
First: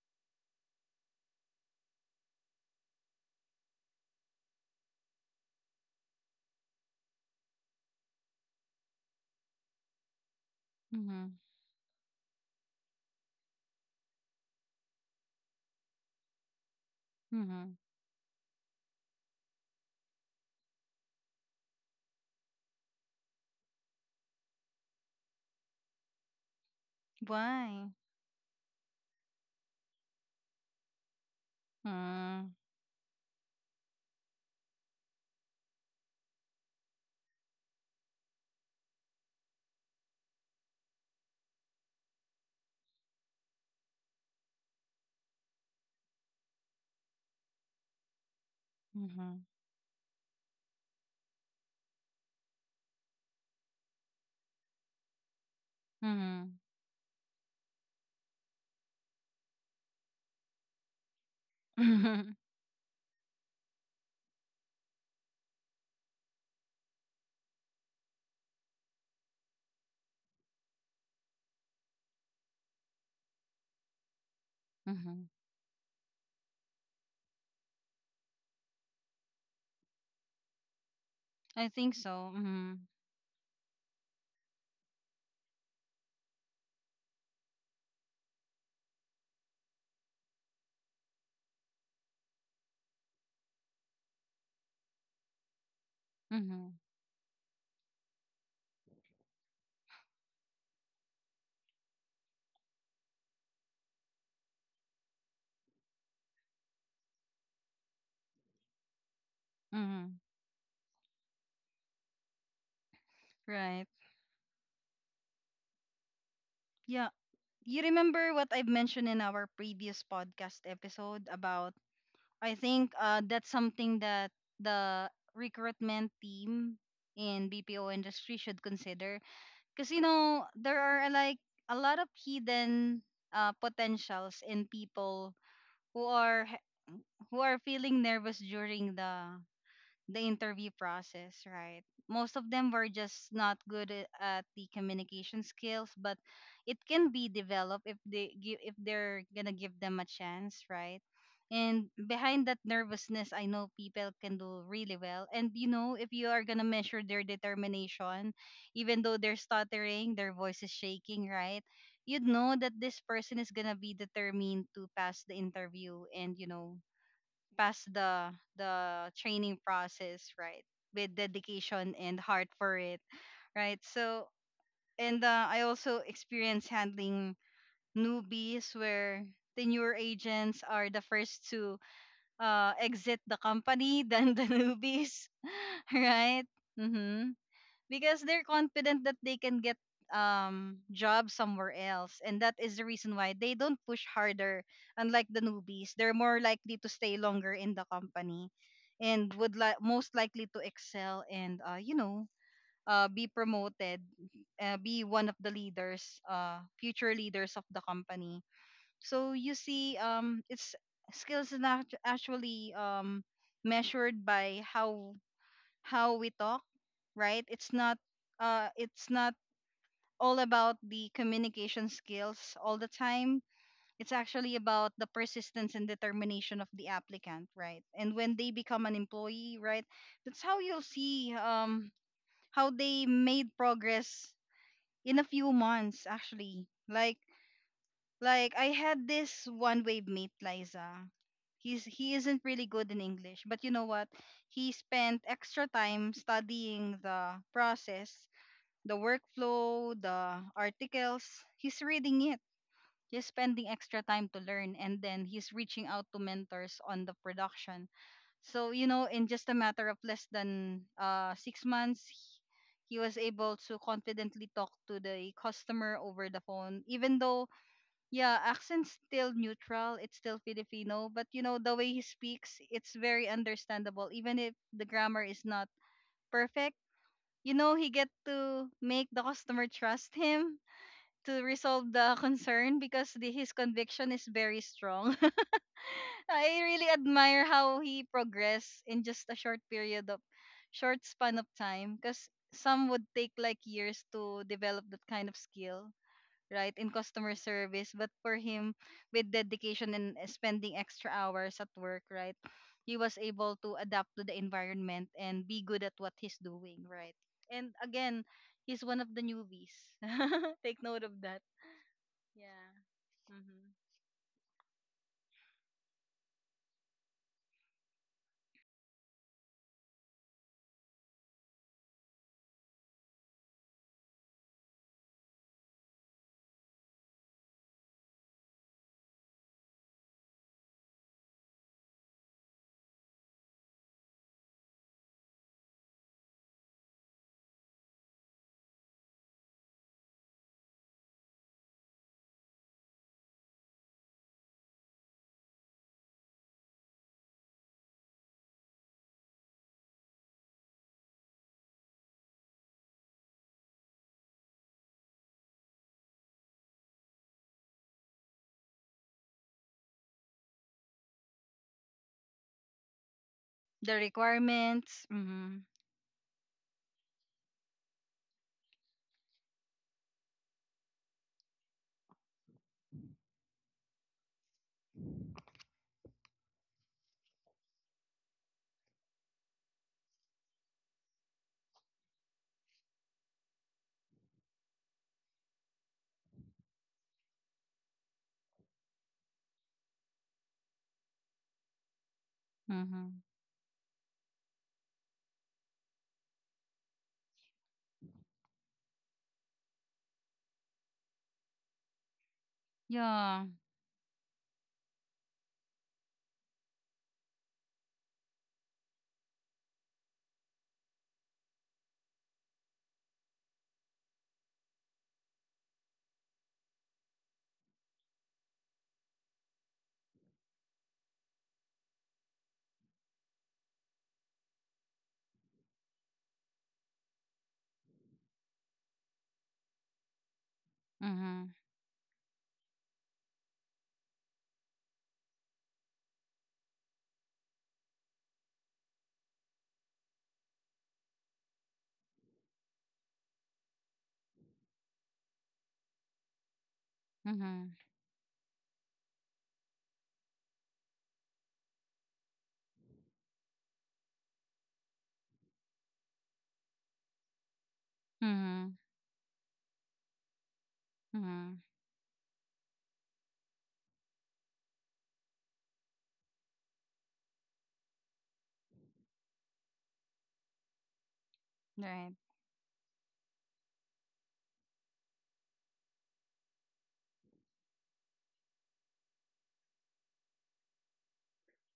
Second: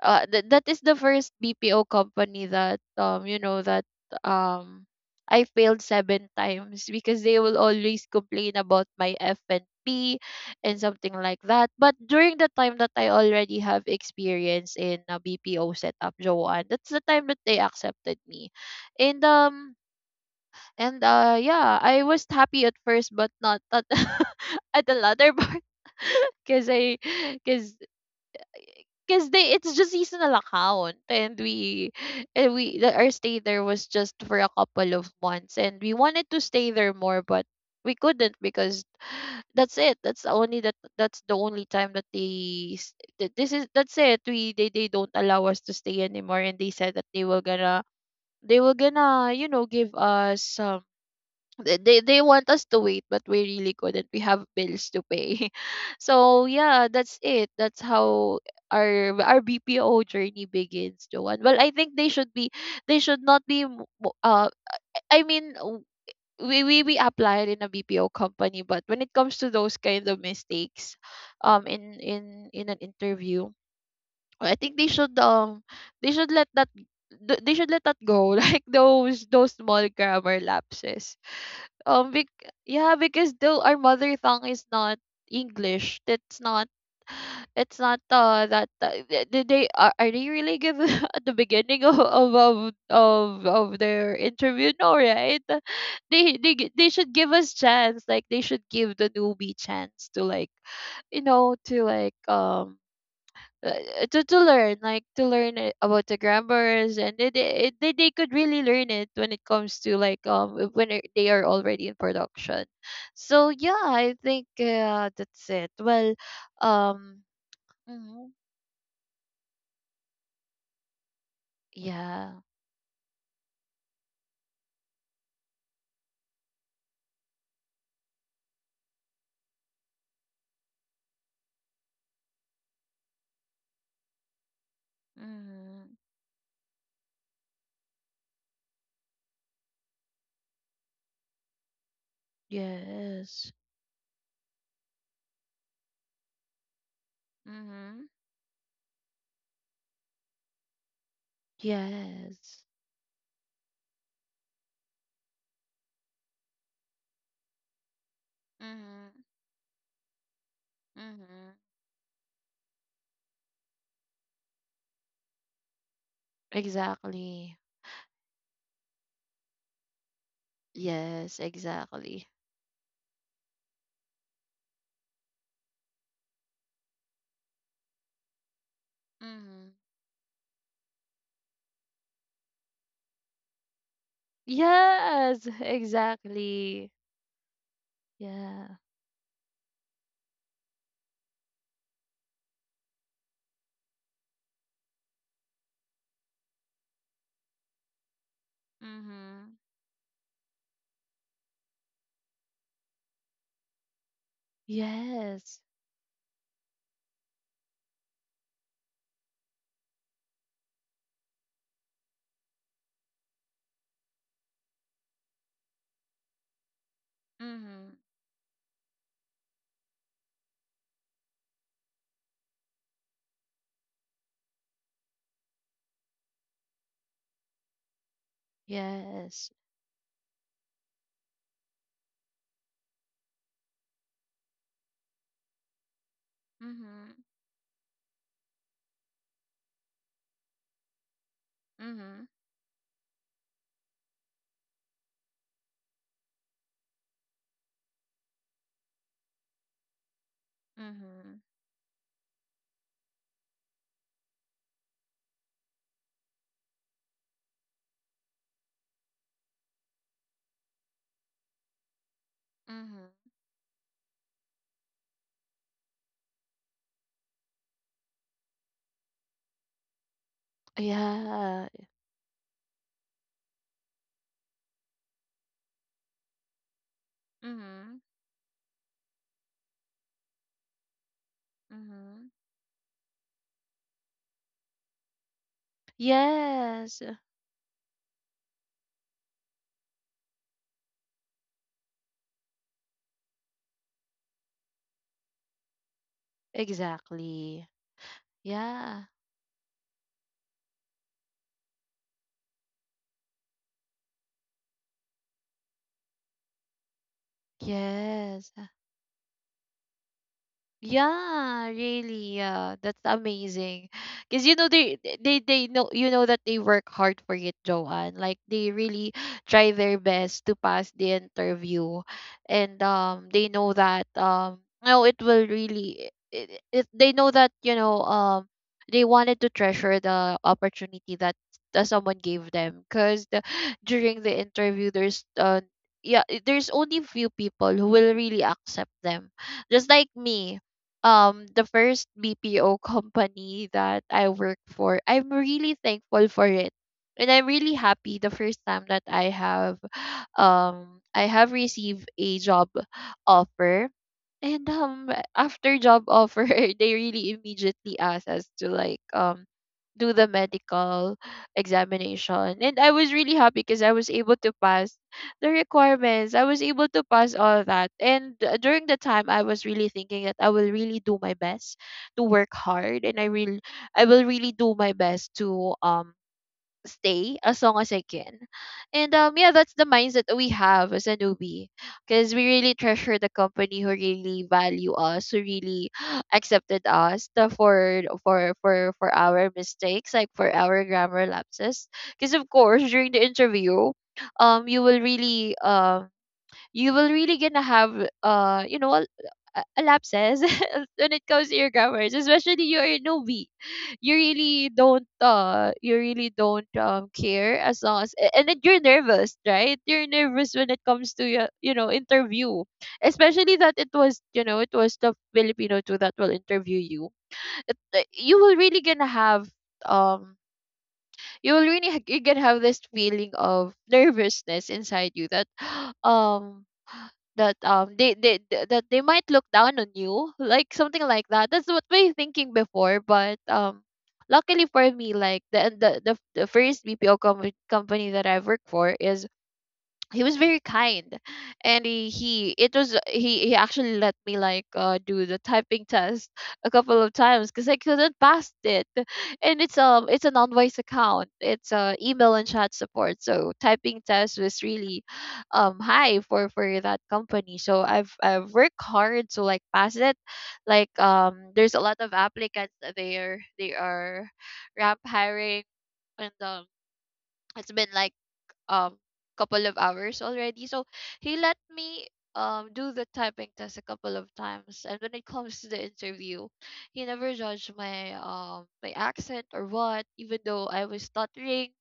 Speaker 2: uh, th- that is the first BPO company that um I failed 7 times, because they will always complain about my F&P and P and something
Speaker 1: Mm-hmm.
Speaker 2: like that. But during the time that I already have experience in a BPO setup, Joanne, that's the time that they
Speaker 1: Mm-hmm.
Speaker 2: accepted me. And um and yeah, I was happy at first but not at, [LAUGHS] at the latter part [LAUGHS] because I because
Speaker 1: Why?
Speaker 2: because they it's just seasonal account and we
Speaker 1: Mm-hmm.
Speaker 2: and we the, our stay there was just for a couple of months and we wanted to stay there more but we couldn't because that's the only time that they s- that this is that's it we they don't allow us to stay anymore, and they said that they were gonna
Speaker 1: Mm-hmm.
Speaker 2: you know give us they want us to wait, but we really couldn't, we have bills to pay. [LAUGHS] So yeah, that's it. That's how our BPO journey begins, Joanne. Well, I think they should
Speaker 1: Mm-hmm.
Speaker 2: be, they should not be I mean we applied in a BPO company, but when it comes to those kind of mistakes in an interview, I think they should let that, they should let that go, [LAUGHS] like those small grammar lapses.
Speaker 1: [LAUGHS] I think
Speaker 2: um,
Speaker 1: so.
Speaker 2: bec-
Speaker 1: Mhm.
Speaker 2: yeah, because though our mother tongue is not English, that's not, it's not did they are they really give [LAUGHS] at the beginning of their interview? No, right? [LAUGHS]
Speaker 1: Mm-hmm.
Speaker 2: They should give us chance, like they should give the newbie chance to like you know to like to learn, like to learn it about the grammars. And they could really learn it when it comes to
Speaker 1: Mm-hmm.
Speaker 2: like when they are already in production. So yeah,
Speaker 1: Right.
Speaker 2: I think that's it. Well,
Speaker 1: Yeah.
Speaker 2: um
Speaker 1: You
Speaker 2: mhm,
Speaker 1: remember what I've mentioned in our previous podcast episode about?
Speaker 2: yeah.
Speaker 1: I think that's something that the recruitment team in BPO industry should consider, because you know there are like a lot of hidden potentials in people
Speaker 2: Mm.
Speaker 1: who are who are feeling nervous during the interview process, right? Most of them were just
Speaker 2: Yes.
Speaker 1: not good at the communication skills, but it can be developed if
Speaker 2: Mm-hmm.
Speaker 1: they give, if they're gonna give them a chance, right? And behind that
Speaker 2: Yes.
Speaker 1: nervousness, I know people can do really well. And you know, if you are gonna measure their determination, even though
Speaker 2: Mm-hmm.
Speaker 1: they're stuttering, their voice is shaking,
Speaker 2: Mm-hmm.
Speaker 1: right? You'd know that this person is gonna be determined to pass the interview, and you know,
Speaker 2: Exactly.
Speaker 1: pass the training process, right? With
Speaker 2: Yes,
Speaker 1: dedication and
Speaker 2: exactly.
Speaker 1: heart for it, right? So, and I also experience handling newbies, where the
Speaker 2: Mm-hmm.
Speaker 1: newer agents are the first to exit the company than the [LAUGHS] newbies.
Speaker 2: Yes, [LAUGHS]
Speaker 1: [LAUGHS] Right.
Speaker 2: exactly.
Speaker 1: Mm-hmm. Because they're
Speaker 2: Yeah.
Speaker 1: confident that they can get job somewhere else, and that is the reason why they don't push harder. Unlike the newbies, they're more likely to stay longer in the company and
Speaker 2: Mm-hmm.
Speaker 1: would most likely to excel and you know, be promoted, be one of the
Speaker 2: Yes.
Speaker 1: leaders, future leaders of the company. So you see, it's, skills is not actually measured by how we talk, right?
Speaker 2: Mhm.
Speaker 1: It's not all about the communication skills all the time. It's actually about the persistence and determination of the applicant, right? And when they become an
Speaker 2: Yes.
Speaker 1: employee, right? That's how you'll see how they made progress in a few months, actually.
Speaker 2: Mhm.
Speaker 1: Like I had this one wave mate, Liza. He
Speaker 2: Mhm.
Speaker 1: isn't really good in English, but you know what? He spent extra time studying the process, the workflow, the articles.
Speaker 2: Mhm.
Speaker 1: He's reading it. He's spending extra time to learn, and then he's reaching out to mentors on the production. So, you know, in just a matter of less than 6 months, he was
Speaker 2: Mhm.
Speaker 1: able to confidently talk to the customer over the phone. Even though, yeah, accent's still neutral, it's still Filipino, but you know,
Speaker 2: Yeah.
Speaker 1: the way he speaks, it's very understandable, even if the grammar is not perfect, you know, he
Speaker 2: Mhm.
Speaker 1: get to make the customer trust him to resolve the [LAUGHS]
Speaker 2: Mhm.
Speaker 1: concern, because his conviction is very strong. [LAUGHS] I really
Speaker 2: Yes.
Speaker 1: admire how he progressed in just a short period of short span of time, because some would take like years to develop that kind of skill, right, in customer
Speaker 2: Exactly.
Speaker 1: service, but for him,
Speaker 2: Yeah.
Speaker 1: with dedication and spending extra hours at work, right, he was able to adapt to the environment and be good at what he's doing, right? And again,
Speaker 2: Yes.
Speaker 1: he's one of the newbies. [LAUGHS] Take note of that.
Speaker 2: Yeah, really. Yeah,
Speaker 1: Yeah.
Speaker 2: that's
Speaker 1: Mm-hmm.
Speaker 2: amazing. Cause you know they know, you know, that they work hard for it, Joanne. Like they really try their best to pass the interview, and they know that no, it will really, it they know that, you know, they wanted to treasure the opportunity that someone gave them. Cause during the interview there's yeah, there's only few people who will really accept them, just like me. The first BPO [LAUGHS] company that I worked for, I'm really thankful for it. And I'm really happy the first time that I have received a job offer. And after job offer, [LAUGHS] they really immediately asked us to like do the medical examination. And I was really happy because I
Speaker 1: The
Speaker 2: was able to pass
Speaker 1: requirements.
Speaker 2: the
Speaker 1: Mhm.
Speaker 2: requirements. I was able to pass all that. And during the time I was really thinking that I will really do my best to work hard, and I will really do my best to stay as long as I can. And yeah, that's the mindset that we have as a newbie. Because we really treasure the company who really value us, who really [GASPS] accepted us the for our mistakes, like for our grammar lapses. Because of course during the
Speaker 1: Mhm.
Speaker 2: interview, um you will really um you will really gonna have you know a lapses [LAUGHS] when it comes to your grammars, especially you're a newbie.
Speaker 1: Yeah.
Speaker 2: You really don't you really don't care, as long as and then you're nervous, right? You're nervous when it comes to your you know interview, especially that it was you know it was the Filipino too that will interview you. You will really gonna have um you will really you can have this feeling of nervousness inside you that [GASPS] um that that they might look down on you, like something like that,
Speaker 1: Mhm.
Speaker 2: that's what we're thinking before. But luckily for me, like the first BPO company that I work for is, he was very kind. And he it was he actually let me like do the typing test a couple of times because I
Speaker 1: Mhm.
Speaker 2: couldn't pass it. And it's an unwise account, it's email and chat support, so typing test was really high for that company, so I've worked
Speaker 1: Mhm.
Speaker 2: hard to like pass it. Like
Speaker 1: Mhm.
Speaker 2: there's a lot of applicants that they are ramp hiring. And it's been like um couple of hours already. So he let me
Speaker 1: Right.
Speaker 2: do the typing test a couple of times. And when it comes to the interview, he never judged my my accent or what, even though I was stuttering.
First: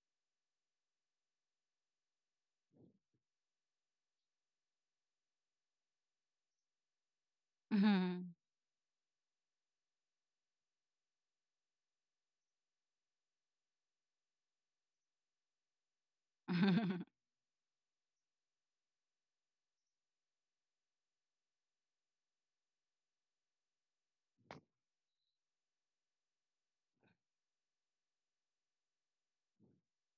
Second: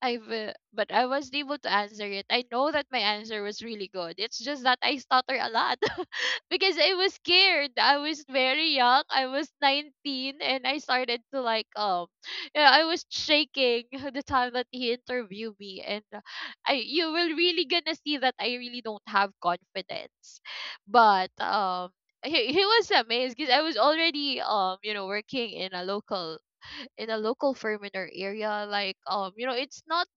Speaker 2: I've But I was able to answer it. I know that my answer was really good. It's just that I stutter a lot [LAUGHS] because I was scared. I was
Speaker 1: Mhm.
Speaker 2: very young. I was 19 and I started to like [SIGHS] yeah, I was shaking [LAUGHS] the time that he interviewed me. And I, you will really gonna see that I really don't have confidence. But he was amazed because I was already you know working in a local, in a local firm in our area, like you know it's not,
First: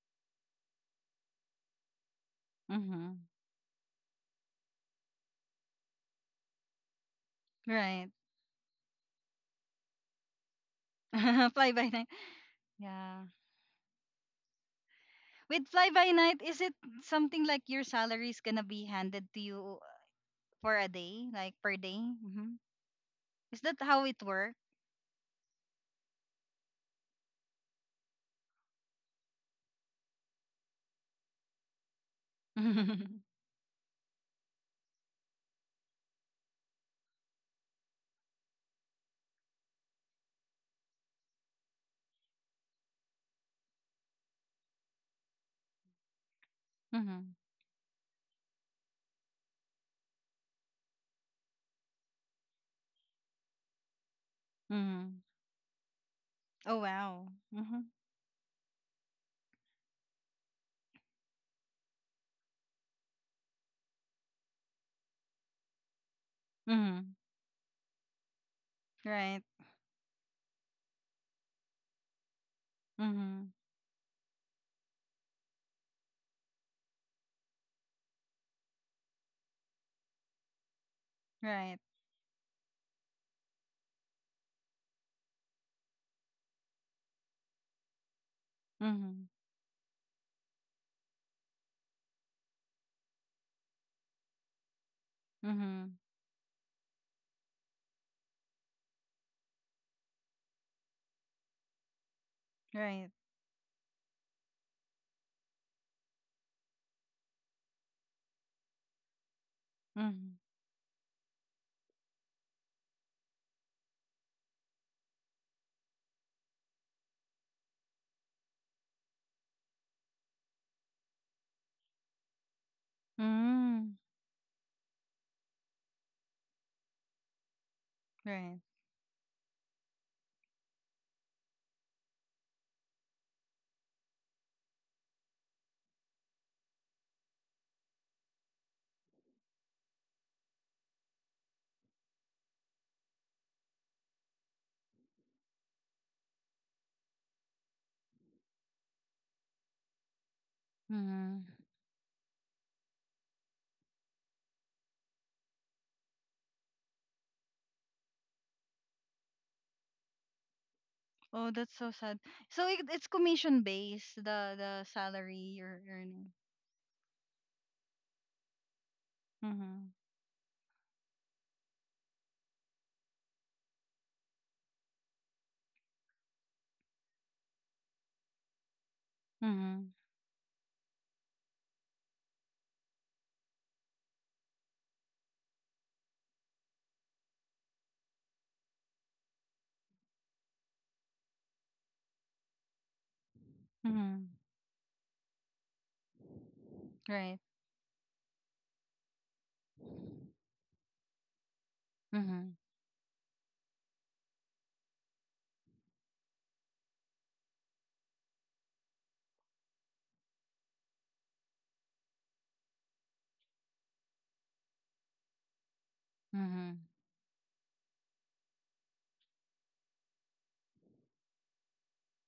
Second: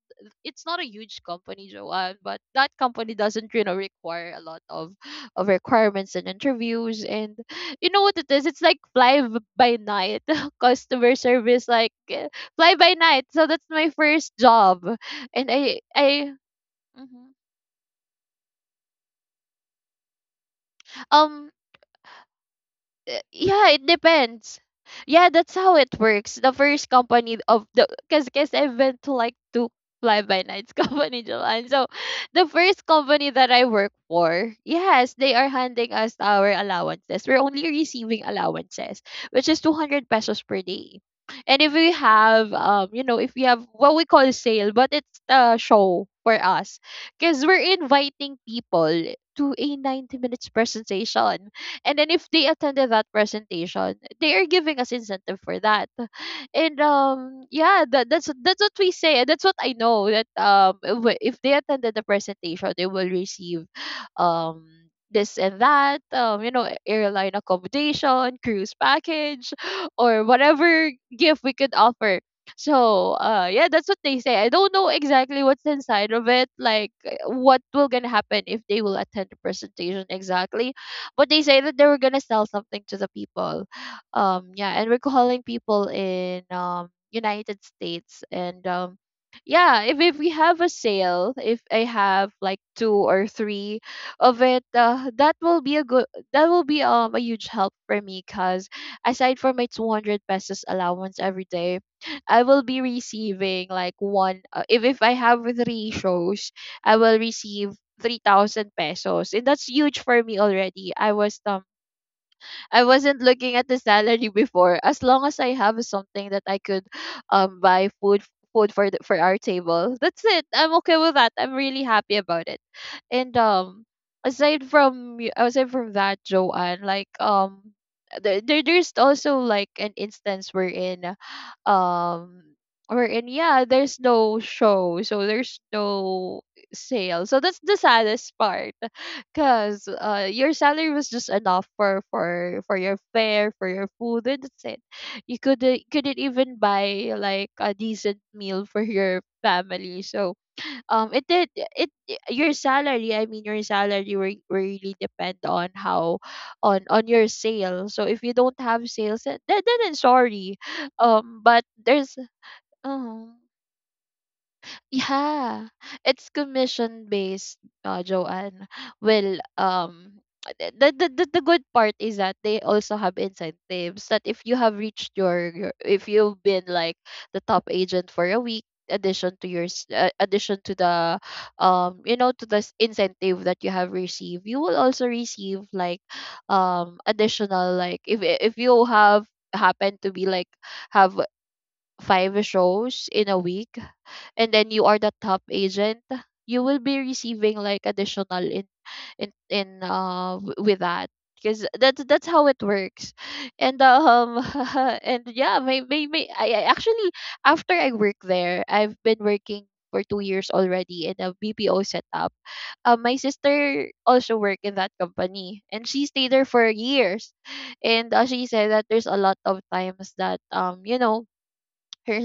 Speaker 2: it's not a huge company, Joanne. But that
Speaker 1: Mhm.
Speaker 2: company
Speaker 1: [LAUGHS]
Speaker 2: doesn't you know require a lot of requirements and interviews, and you know
Speaker 1: Right.
Speaker 2: what it is, it's like by night [LAUGHS] customer
Speaker 1: [LAUGHS]
Speaker 2: service,
Speaker 1: Fly by
Speaker 2: like
Speaker 1: night.
Speaker 2: eh, fly by
Speaker 1: Yeah.
Speaker 2: night. So that's my first job. And
Speaker 1: With fly by
Speaker 2: I
Speaker 1: night, is it something like your salary is gonna be handed to you for a day,
Speaker 2: Mm-hmm.
Speaker 1: like per day? Hmm. Is
Speaker 2: Yeah,
Speaker 1: that
Speaker 2: it
Speaker 1: how it works?
Speaker 2: depends. Yeah, that's how it works. The first company of the, because I went to like two fly by nights [LAUGHS] company, Japan. So the
Speaker 1: [LAUGHS]
Speaker 2: first
Speaker 1: Mm-hmm.
Speaker 2: company that I work for, yes, they are handing us our allowances. We're only receiving allowances, which is 200 pesos per day. And if we have you know, if we have what we call sale, but it's a show for us. Because we're inviting people to a 90 minutes presentation. And then if they attended that presentation, they are giving us
Speaker 1: Mm-hmm.
Speaker 2: incentive for that. And
Speaker 1: Oh wow. Mm-hmm.
Speaker 2: yeah, that's what we say, and that's what I know, that if if they attended the presentation they will receive um this and that, you know,
Speaker 1: Mm-hmm.
Speaker 2: airline accommodation, cruise
Speaker 1: Right.
Speaker 2: package, [GASPS] [LAUGHS] or whatever gift we could offer. So
Speaker 1: Mm-hmm.
Speaker 2: yeah, that's what they say. I don't know exactly what's inside of it, like what will gonna happen if they will attend the presentation exactly. But they say that
Speaker 1: Right.
Speaker 2: they were gonna sell something to the people. Yeah, and we're calling people in United States. And
Speaker 1: Mm-hmm.
Speaker 2: yeah, if we have a sale, if I have like two or three of it, that will be a
Speaker 1: Mm-hmm.
Speaker 2: good, that will be a huge help for me, because aside from my 200 pesos allowance every day, I will be
Speaker 1: Right.
Speaker 2: receiving like one, if I have three shows, I will receive 3000 pesos, and that's huge for
Speaker 1: Mm-hmm.
Speaker 2: me already. I was I wasn't looking at the salary before. As long as I have something that I could buy food, food for for our table, that's it. I'm okay with that. I'm really happy about it. And
Speaker 1: Mm-hmm.
Speaker 2: aside from aside from that, Joanne, like
Speaker 1: Right.
Speaker 2: there's also like an instance wherein um wherein yeah, there's no show, so there's no sale. So that's the saddest part because your salary was just enough for your fare, for your food, and that's it. You could couldn't even buy like a decent meal for your family. So it
Speaker 1: Mm-hmm.
Speaker 2: did it, your salary, I mean, your salary really depend on how, on your sale. So if you don't have sales, then, then I'm sorry.
Speaker 1: Oh,
Speaker 2: But
Speaker 1: that's so
Speaker 2: there's
Speaker 1: sad. So it's
Speaker 2: uh-huh.
Speaker 1: commission based, the salary
Speaker 2: Yeah,
Speaker 1: you're earning.
Speaker 2: it's commission based, Joanne. Well,
Speaker 1: Mm-hmm.
Speaker 2: the, the the good part is that they also have incentives that if you have reached your, if you've been like the top agent for a week, addition to your
Speaker 1: Mm-hmm.
Speaker 2: addition to the you know to the incentive that you have received, you will also receive like additional, like if you have happen to be like have five shows in a week,
Speaker 1: Mm-hmm.
Speaker 2: and then you are the top agent, you will be
Speaker 1: Right.
Speaker 2: receiving like additional in with that, because that's
Speaker 1: Mm-hmm.
Speaker 2: how it works. And [LAUGHS] and yeah, maybe I actually, after I work there, I've been working for 2 years already in a BPO setup. My sister also worked in that company and she stayed there for
Speaker 1: Mm-hmm.
Speaker 2: years. And she said that there's a lot of times that you know her,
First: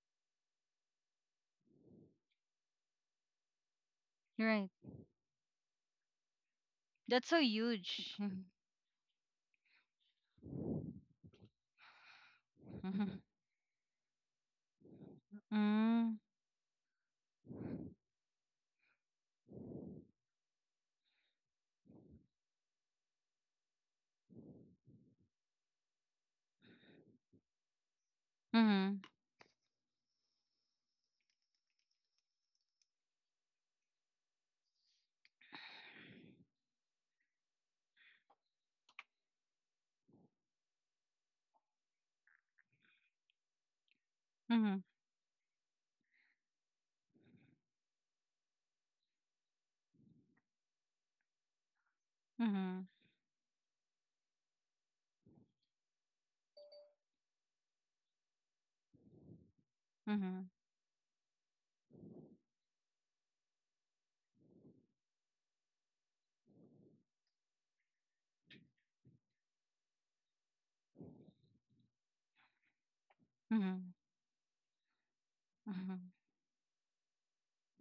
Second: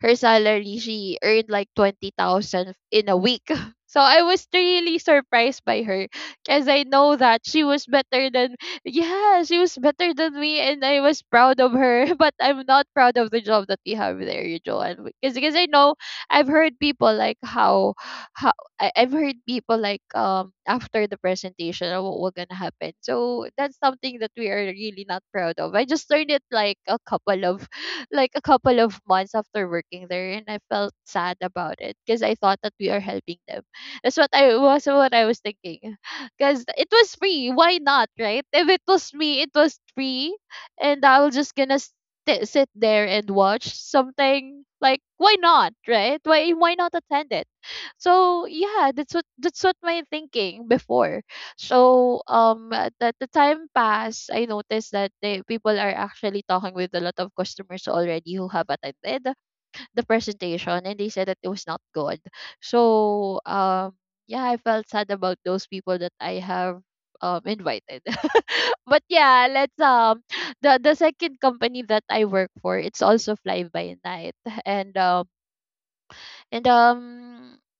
Speaker 2: her salary, she earned like 20,000 in a week. [LAUGHS] So I was
Speaker 1: Right.
Speaker 2: really surprised by her, because I know
Speaker 1: That's so
Speaker 2: that she was
Speaker 1: huge.
Speaker 2: better
Speaker 1: [LAUGHS]
Speaker 2: than, yeah, she was better than me, and I was proud of her. [LAUGHS] But I'm not proud
Speaker 1: Mhm.
Speaker 2: of the job that we have there, you Joanne. Because I know I've heard people like how, I've heard people like after the presentation was gonna happen. So that's something that we are really not proud of. I just learned it like a couple of, like a couple of
Speaker 1: Mhm.
Speaker 2: months after working there, and I felt sad about it because I thought that we are helping them. That's what I was, what I was thinking. [LAUGHS] Cause it was free. Why not, right? If it was me, it was free and I was just gonna sit there and watch something,
Speaker 1: Mhm.
Speaker 2: like why not, right? Why not attend it? So yeah, that's what my thinking before. So
Speaker 1: Mhm.
Speaker 2: that the time passed, I noticed that people are actually talking with a lot of customers already who have attended the
Speaker 1: Mm. Mhm.
Speaker 2: presentation, and they said that it was not good. So yeah, I felt sad about those people that I have invited. [LAUGHS] But yeah, let's the second company that I work for, it's also fly
Speaker 1: Mm.
Speaker 2: by night. And um
Speaker 1: Mhm.
Speaker 2: and um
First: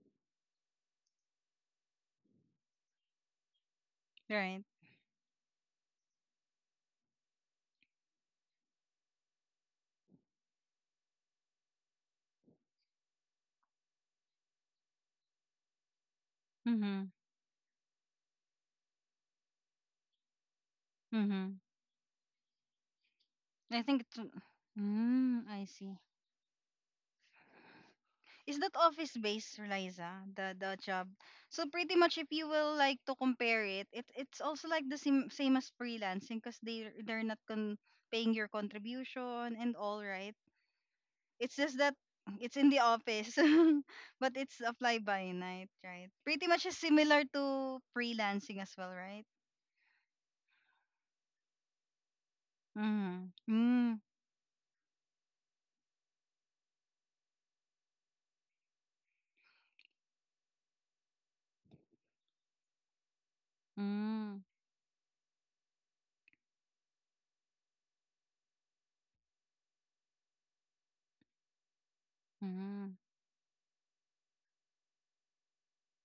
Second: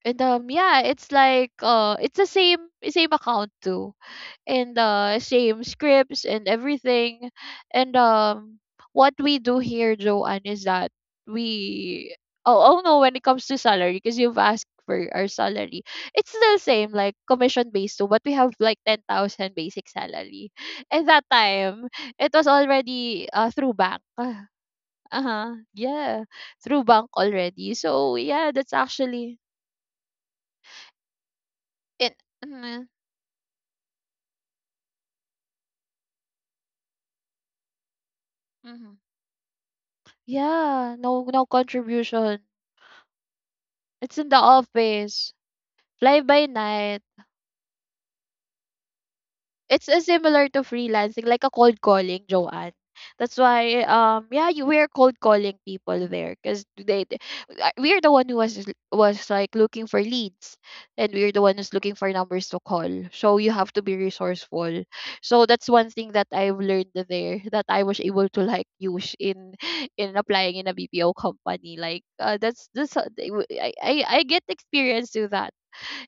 Speaker 2: and Yeah, it's like it's the same account too,
Speaker 1: Right.
Speaker 2: and the same scripts and everything. And What we do here, Joanne, is that we oh, oh no, when it comes to salary, because you've asked for our salary, it's still same,
Speaker 1: Mhm.
Speaker 2: like commission based too, but we have like 10,000 basic salary at that
Speaker 1: Mhm.
Speaker 2: time. It was already through
Speaker 1: I think
Speaker 2: bank. [SIGHS]
Speaker 1: it's,
Speaker 2: [LAUGHS]
Speaker 1: mm,
Speaker 2: Uh-huh,
Speaker 1: I see.
Speaker 2: yeah, through bank already. So yeah,
Speaker 1: Is
Speaker 2: that's
Speaker 1: that office
Speaker 2: actually
Speaker 1: based, Liza? The job. So pretty much
Speaker 2: it.
Speaker 1: if you will
Speaker 2: Mhm,
Speaker 1: like to compare it, it it's also like the same as freelancing, because they're not paying your
Speaker 2: mhm.
Speaker 1: contribution and all, right?
Speaker 2: Yeah, no no
Speaker 1: It's just that
Speaker 2: contribution.
Speaker 1: it's in the office, [LAUGHS]
Speaker 2: It's in the
Speaker 1: but it's a fly by
Speaker 2: office,
Speaker 1: night, right?
Speaker 2: fly by
Speaker 1: Pretty much is
Speaker 2: night.
Speaker 1: similar to freelancing as well, right?
Speaker 2: It's similar to freelancing, like a cold calling, Joanne.
Speaker 1: Mm.
Speaker 2: That's why,
Speaker 1: Mm.
Speaker 2: yeah, you we're cold calling people there because we're the one who was was like looking for leads, and we're the one who's looking for numbers to call. So you have to be
Speaker 1: Mm.
Speaker 2: resourceful. So that's one thing that I've learned there, that I was able to like use in applying in a BPO company. Like,
Speaker 1: Mm.
Speaker 2: I get experience to that.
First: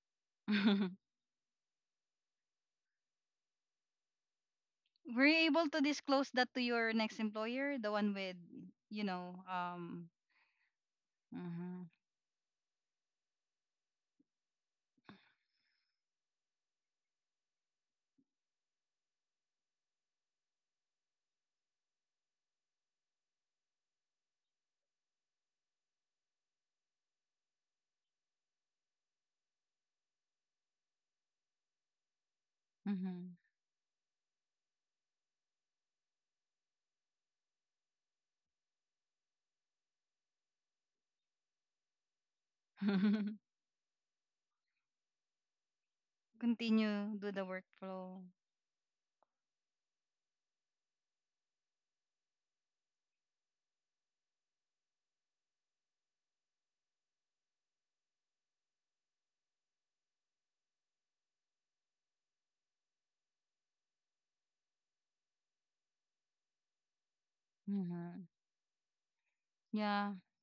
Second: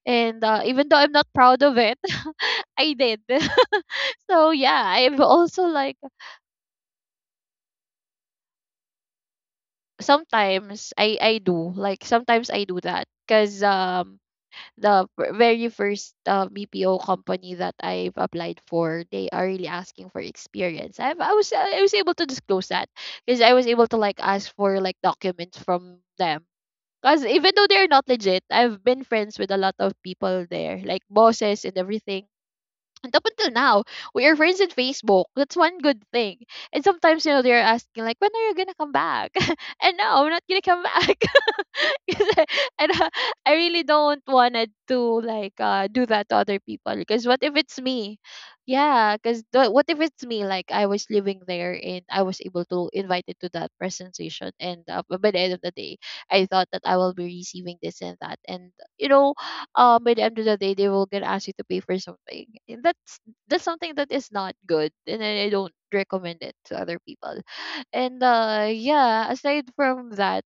Speaker 2: And even though
Speaker 1: [LAUGHS]
Speaker 2: I'm not proud of it, [LAUGHS] I did. [LAUGHS] So yeah, I've
Speaker 1: Were you
Speaker 2: also
Speaker 1: able to
Speaker 2: like
Speaker 1: disclose that to your next employer, the one with, you know,
Speaker 2: sometimes I do,
Speaker 1: mhm,
Speaker 2: like sometimes I do that because very first BPO company that I've applied for, they are really asking for experience. I was able to disclose that because I was able to like ask for like documents from them. Because even though they're not legit, I've been friends with a lot of people there, like bosses and everything, and up
Speaker 1: mhm.
Speaker 2: until now, we are friends on Facebook. That's one good thing. And sometimes, you know, they're asking like, when are you gonna come back? [LAUGHS] And no, I'm not gonna come back. [LAUGHS] 'Cause I don't- I
Speaker 1: [LAUGHS]
Speaker 2: really don't wanna to like do that to other people,
Speaker 1: Continue
Speaker 2: because
Speaker 1: do
Speaker 2: what
Speaker 1: the
Speaker 2: if it's me?
Speaker 1: workflow?
Speaker 2: Yeah, because what if it's me? Like, I was living there and I was able to invited to that presentation, and by the end of the day, I thought that I will be receiving this and that, and you know, by the end of the day, they will gonna ask you to pay for something. And that's something that is not good, and I don't recommend it to other people. And
Speaker 1: Mhm.
Speaker 2: yeah, aside from
Speaker 1: Yeah.
Speaker 2: that,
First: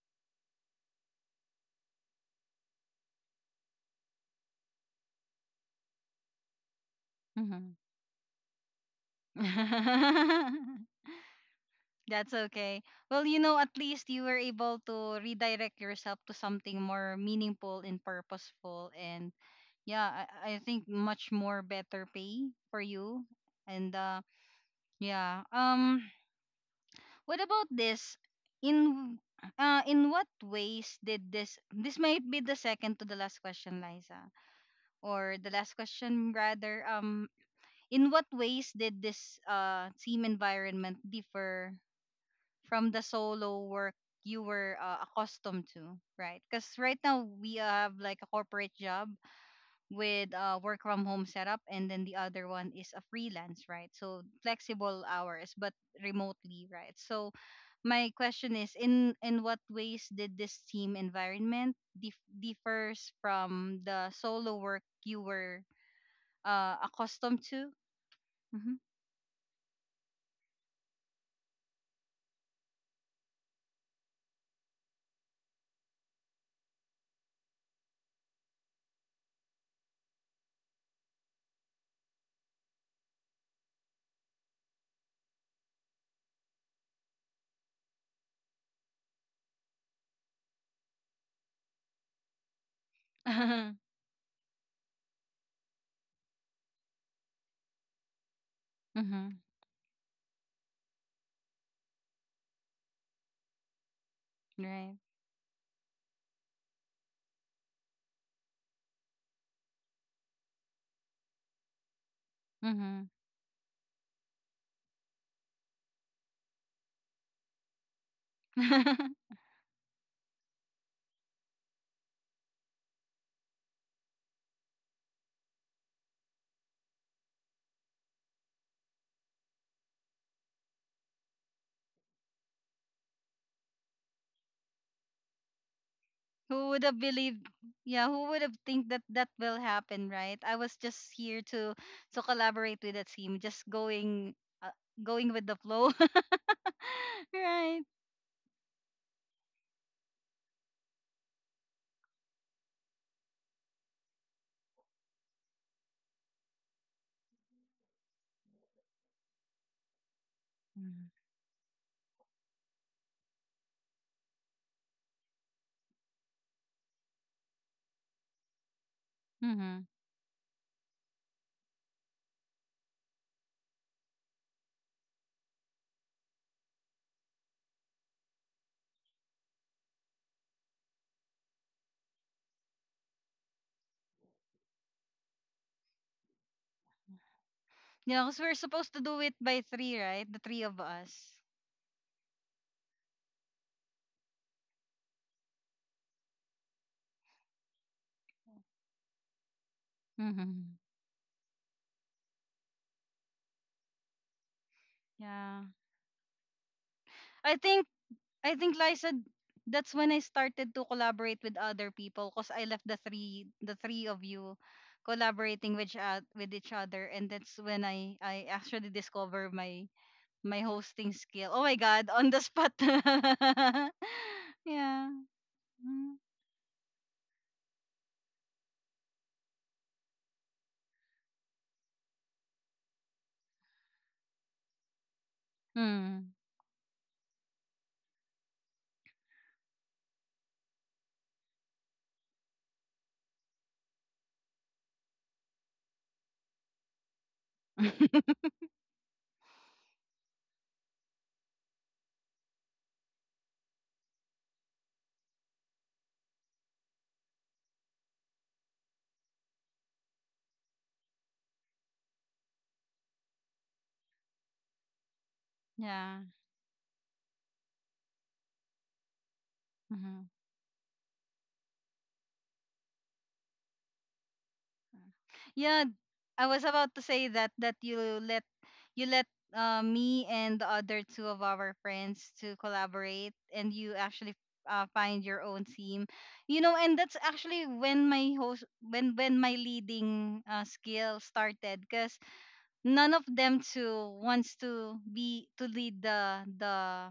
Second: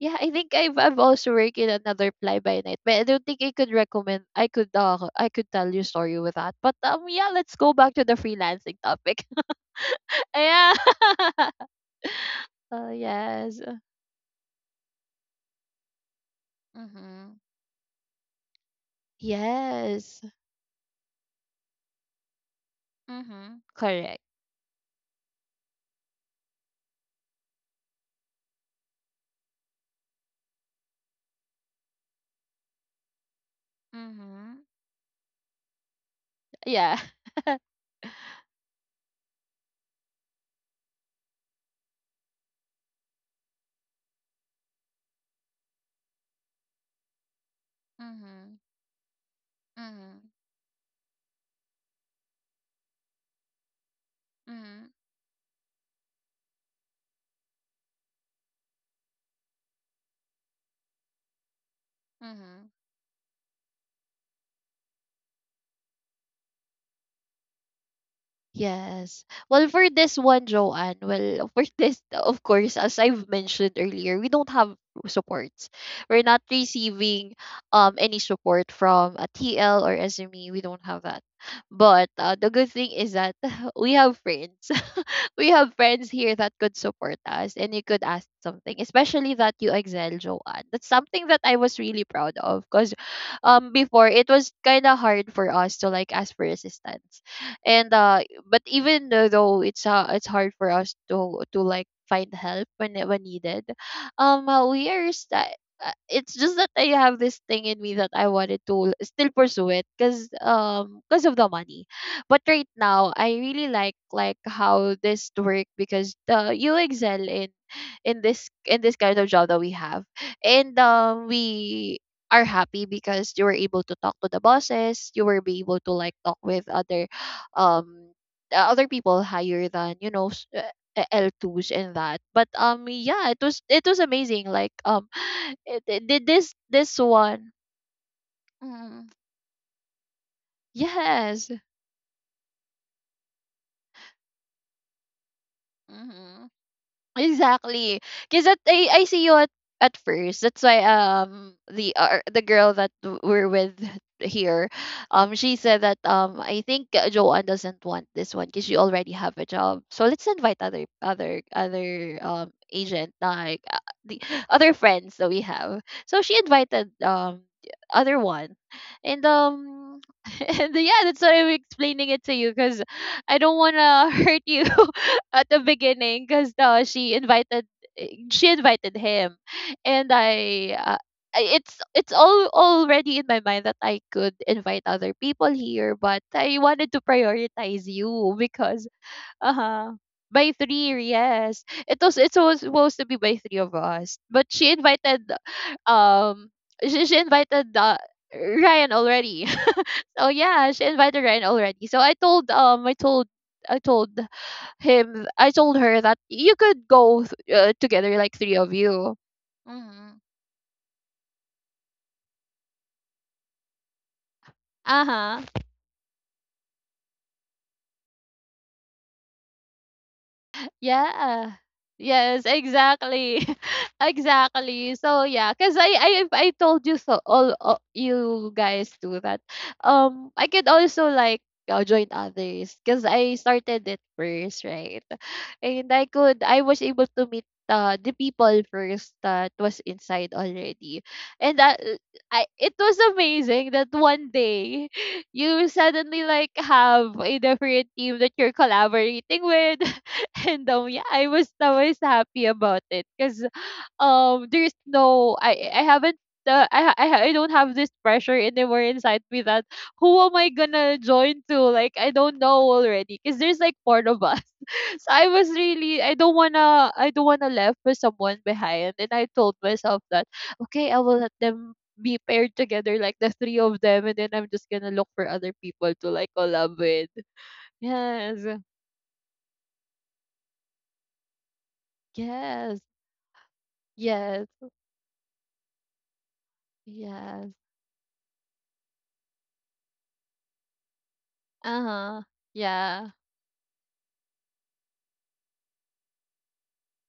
Speaker 2: yeah, I think I've also worked in another fly by night, but I don't think I could recommend. I could tell you a story with that. But yeah, let's go
Speaker 1: Mhm.
Speaker 2: back to the freelancing topic. [LAUGHS] Yeah.
Speaker 1: [LAUGHS]
Speaker 2: [LAUGHS]
Speaker 1: That's okay.
Speaker 2: Oh
Speaker 1: Well, you know,
Speaker 2: yes.
Speaker 1: at least you were able to redirect yourself to something more
Speaker 2: Mhm.
Speaker 1: meaningful and purposeful. And
Speaker 2: Yes.
Speaker 1: yeah, I think much more better pay for you.
Speaker 2: Mhm.
Speaker 1: And
Speaker 2: Correct.
Speaker 1: yeah. What about this? In in what ways did this? This might be the second to the last question, Liza,
Speaker 2: Mhm.
Speaker 1: or the last question rather.
Speaker 2: Yeah. [LAUGHS]
Speaker 1: In what ways did this team environment differ from the solo work you were accustomed to, right? Because right now we have like a
Speaker 2: Mhm.
Speaker 1: corporate job
Speaker 2: Mhm.
Speaker 1: with a work from home setup, and then the other one is a freelance, right? So
Speaker 2: Mhm.
Speaker 1: flexible hours, but remotely, right? So my question is, in what ways did this team environment
Speaker 2: Mhm.
Speaker 1: differs from the solo work you were accustomed to?
Speaker 2: Yes. Well, for this one, Joanne, well, for this, of course, as I've mentioned earlier, we don't have supports. We're not receiving any support from a TL or SME. We don't have that. But the good thing is that [LAUGHS] we have friends. [LAUGHS] We have friends here that could support us, and you could ask something, especially that you excel, Joanne. That's something that I was really proud of, because
Speaker 1: Mm-hmm. [LAUGHS]
Speaker 2: before it was kind of hard for us to like ask for assistance. And but even though
Speaker 1: Mm-hmm.
Speaker 2: though it's hard for us to like find help when needed. Um uh, we
Speaker 1: Right.
Speaker 2: are st- it's just that I have this thing in me that I wanted to still pursue it because of the money. But right
Speaker 1: Mm-hmm.
Speaker 2: now I really like how this work, because you excel in this in this kind
Speaker 1: [LAUGHS]
Speaker 2: of job that we have. And We are happy because you were able to talk to the bosses, you were be able to like talk with other um other people higher than you know, L2s and that. But yeah, it was amazing, like [SIGHS] it, did this
Speaker 1: Who would have
Speaker 2: this
Speaker 1: believed?
Speaker 2: one.
Speaker 1: Yeah, who would have think that
Speaker 2: Mm,
Speaker 1: that will happen, right? I was just here
Speaker 2: yes.
Speaker 1: to collaborate with the team, just going uh, going with the flow, [LAUGHS] right?
Speaker 2: Exactly. Cause I see you at first. That's why the girl that we're with here, she said that I think Joanne doesn't want this one because she already have a job. So let's invite other other agent, like the [SIGHS] other friends that we have. So she invited the other one, and
Speaker 1: Mm-hmm.
Speaker 2: [LAUGHS] and yeah, that's why I'm explaining it to you, because I don't wanna [LAUGHS] hurt you [LAUGHS] at the beginning because she invited she invited him, and I. Uh, it's all already in my mind that I could invite other people here, but I wanted to prioritize you
Speaker 1: Yeah, because
Speaker 2: [LAUGHS]
Speaker 1: we're
Speaker 2: because
Speaker 1: supposed to do it
Speaker 2: uh
Speaker 1: by
Speaker 2: huh,
Speaker 1: three, right? The
Speaker 2: by
Speaker 1: three of
Speaker 2: three,
Speaker 1: us.
Speaker 2: yes, it was supposed to be by three of us, but she invited um she invited Ryan already. Oh
Speaker 1: Mm-hmm.
Speaker 2: yeah, she invited Ryan already. So I told I
Speaker 1: Yeah,
Speaker 2: told her that you could go
Speaker 1: I think,
Speaker 2: together, like
Speaker 1: I
Speaker 2: three of
Speaker 1: think, Liza,
Speaker 2: you.
Speaker 1: that's when I
Speaker 2: Mm-hmm.
Speaker 1: started to collaborate with other people, because I left the three of you
Speaker 2: Uh-huh.
Speaker 1: collaborating with each other, and that's when I actually discover my my hosting skill.
Speaker 2: Yeah.
Speaker 1: Oh my god, [LAUGHS] on the
Speaker 2: Yes,
Speaker 1: spot. [LAUGHS]
Speaker 2: exactly. [LAUGHS] Exactly.
Speaker 1: Yeah.
Speaker 2: So yeah, cuz I I
Speaker 1: Mm.
Speaker 2: I told you so, all you guys do that. I could also like join others, cuz I started it first, right? And
Speaker 1: Mm.
Speaker 2: I was able to meet the people first that was inside already. And that I it was amazing that one day [LAUGHS] you suddenly like have a different team
Speaker 1: [LAUGHS]
Speaker 2: that you're collaborating with. [LAUGHS] And yeah, I was always happy about it because there's no, I haven't. I, ha- I ha- I don't have this pressure anymore inside me, that who am I gonna join to, like I don't know already, because there's like four of us. [LAUGHS] So I was really,
Speaker 1: Yeah.
Speaker 2: I don't wanna left with someone behind, and I told myself that
Speaker 1: Mm-hmm.
Speaker 2: okay, I will let them be paired together, like the three of them, and then I'm just gonna look for other
Speaker 1: Yeah,
Speaker 2: people to like
Speaker 1: I was
Speaker 2: collab
Speaker 1: about to
Speaker 2: with.
Speaker 1: say that that
Speaker 2: Yes,
Speaker 1: you let me and the other two of our friends to
Speaker 2: yes,
Speaker 1: collaborate, and you actually
Speaker 2: yes.
Speaker 1: find your own team. You know, and that's
Speaker 2: Yes.
Speaker 1: actually when my host when my leading skill started, because
Speaker 2: Uh-huh. Yeah.
Speaker 1: none of them two wants to be to lead the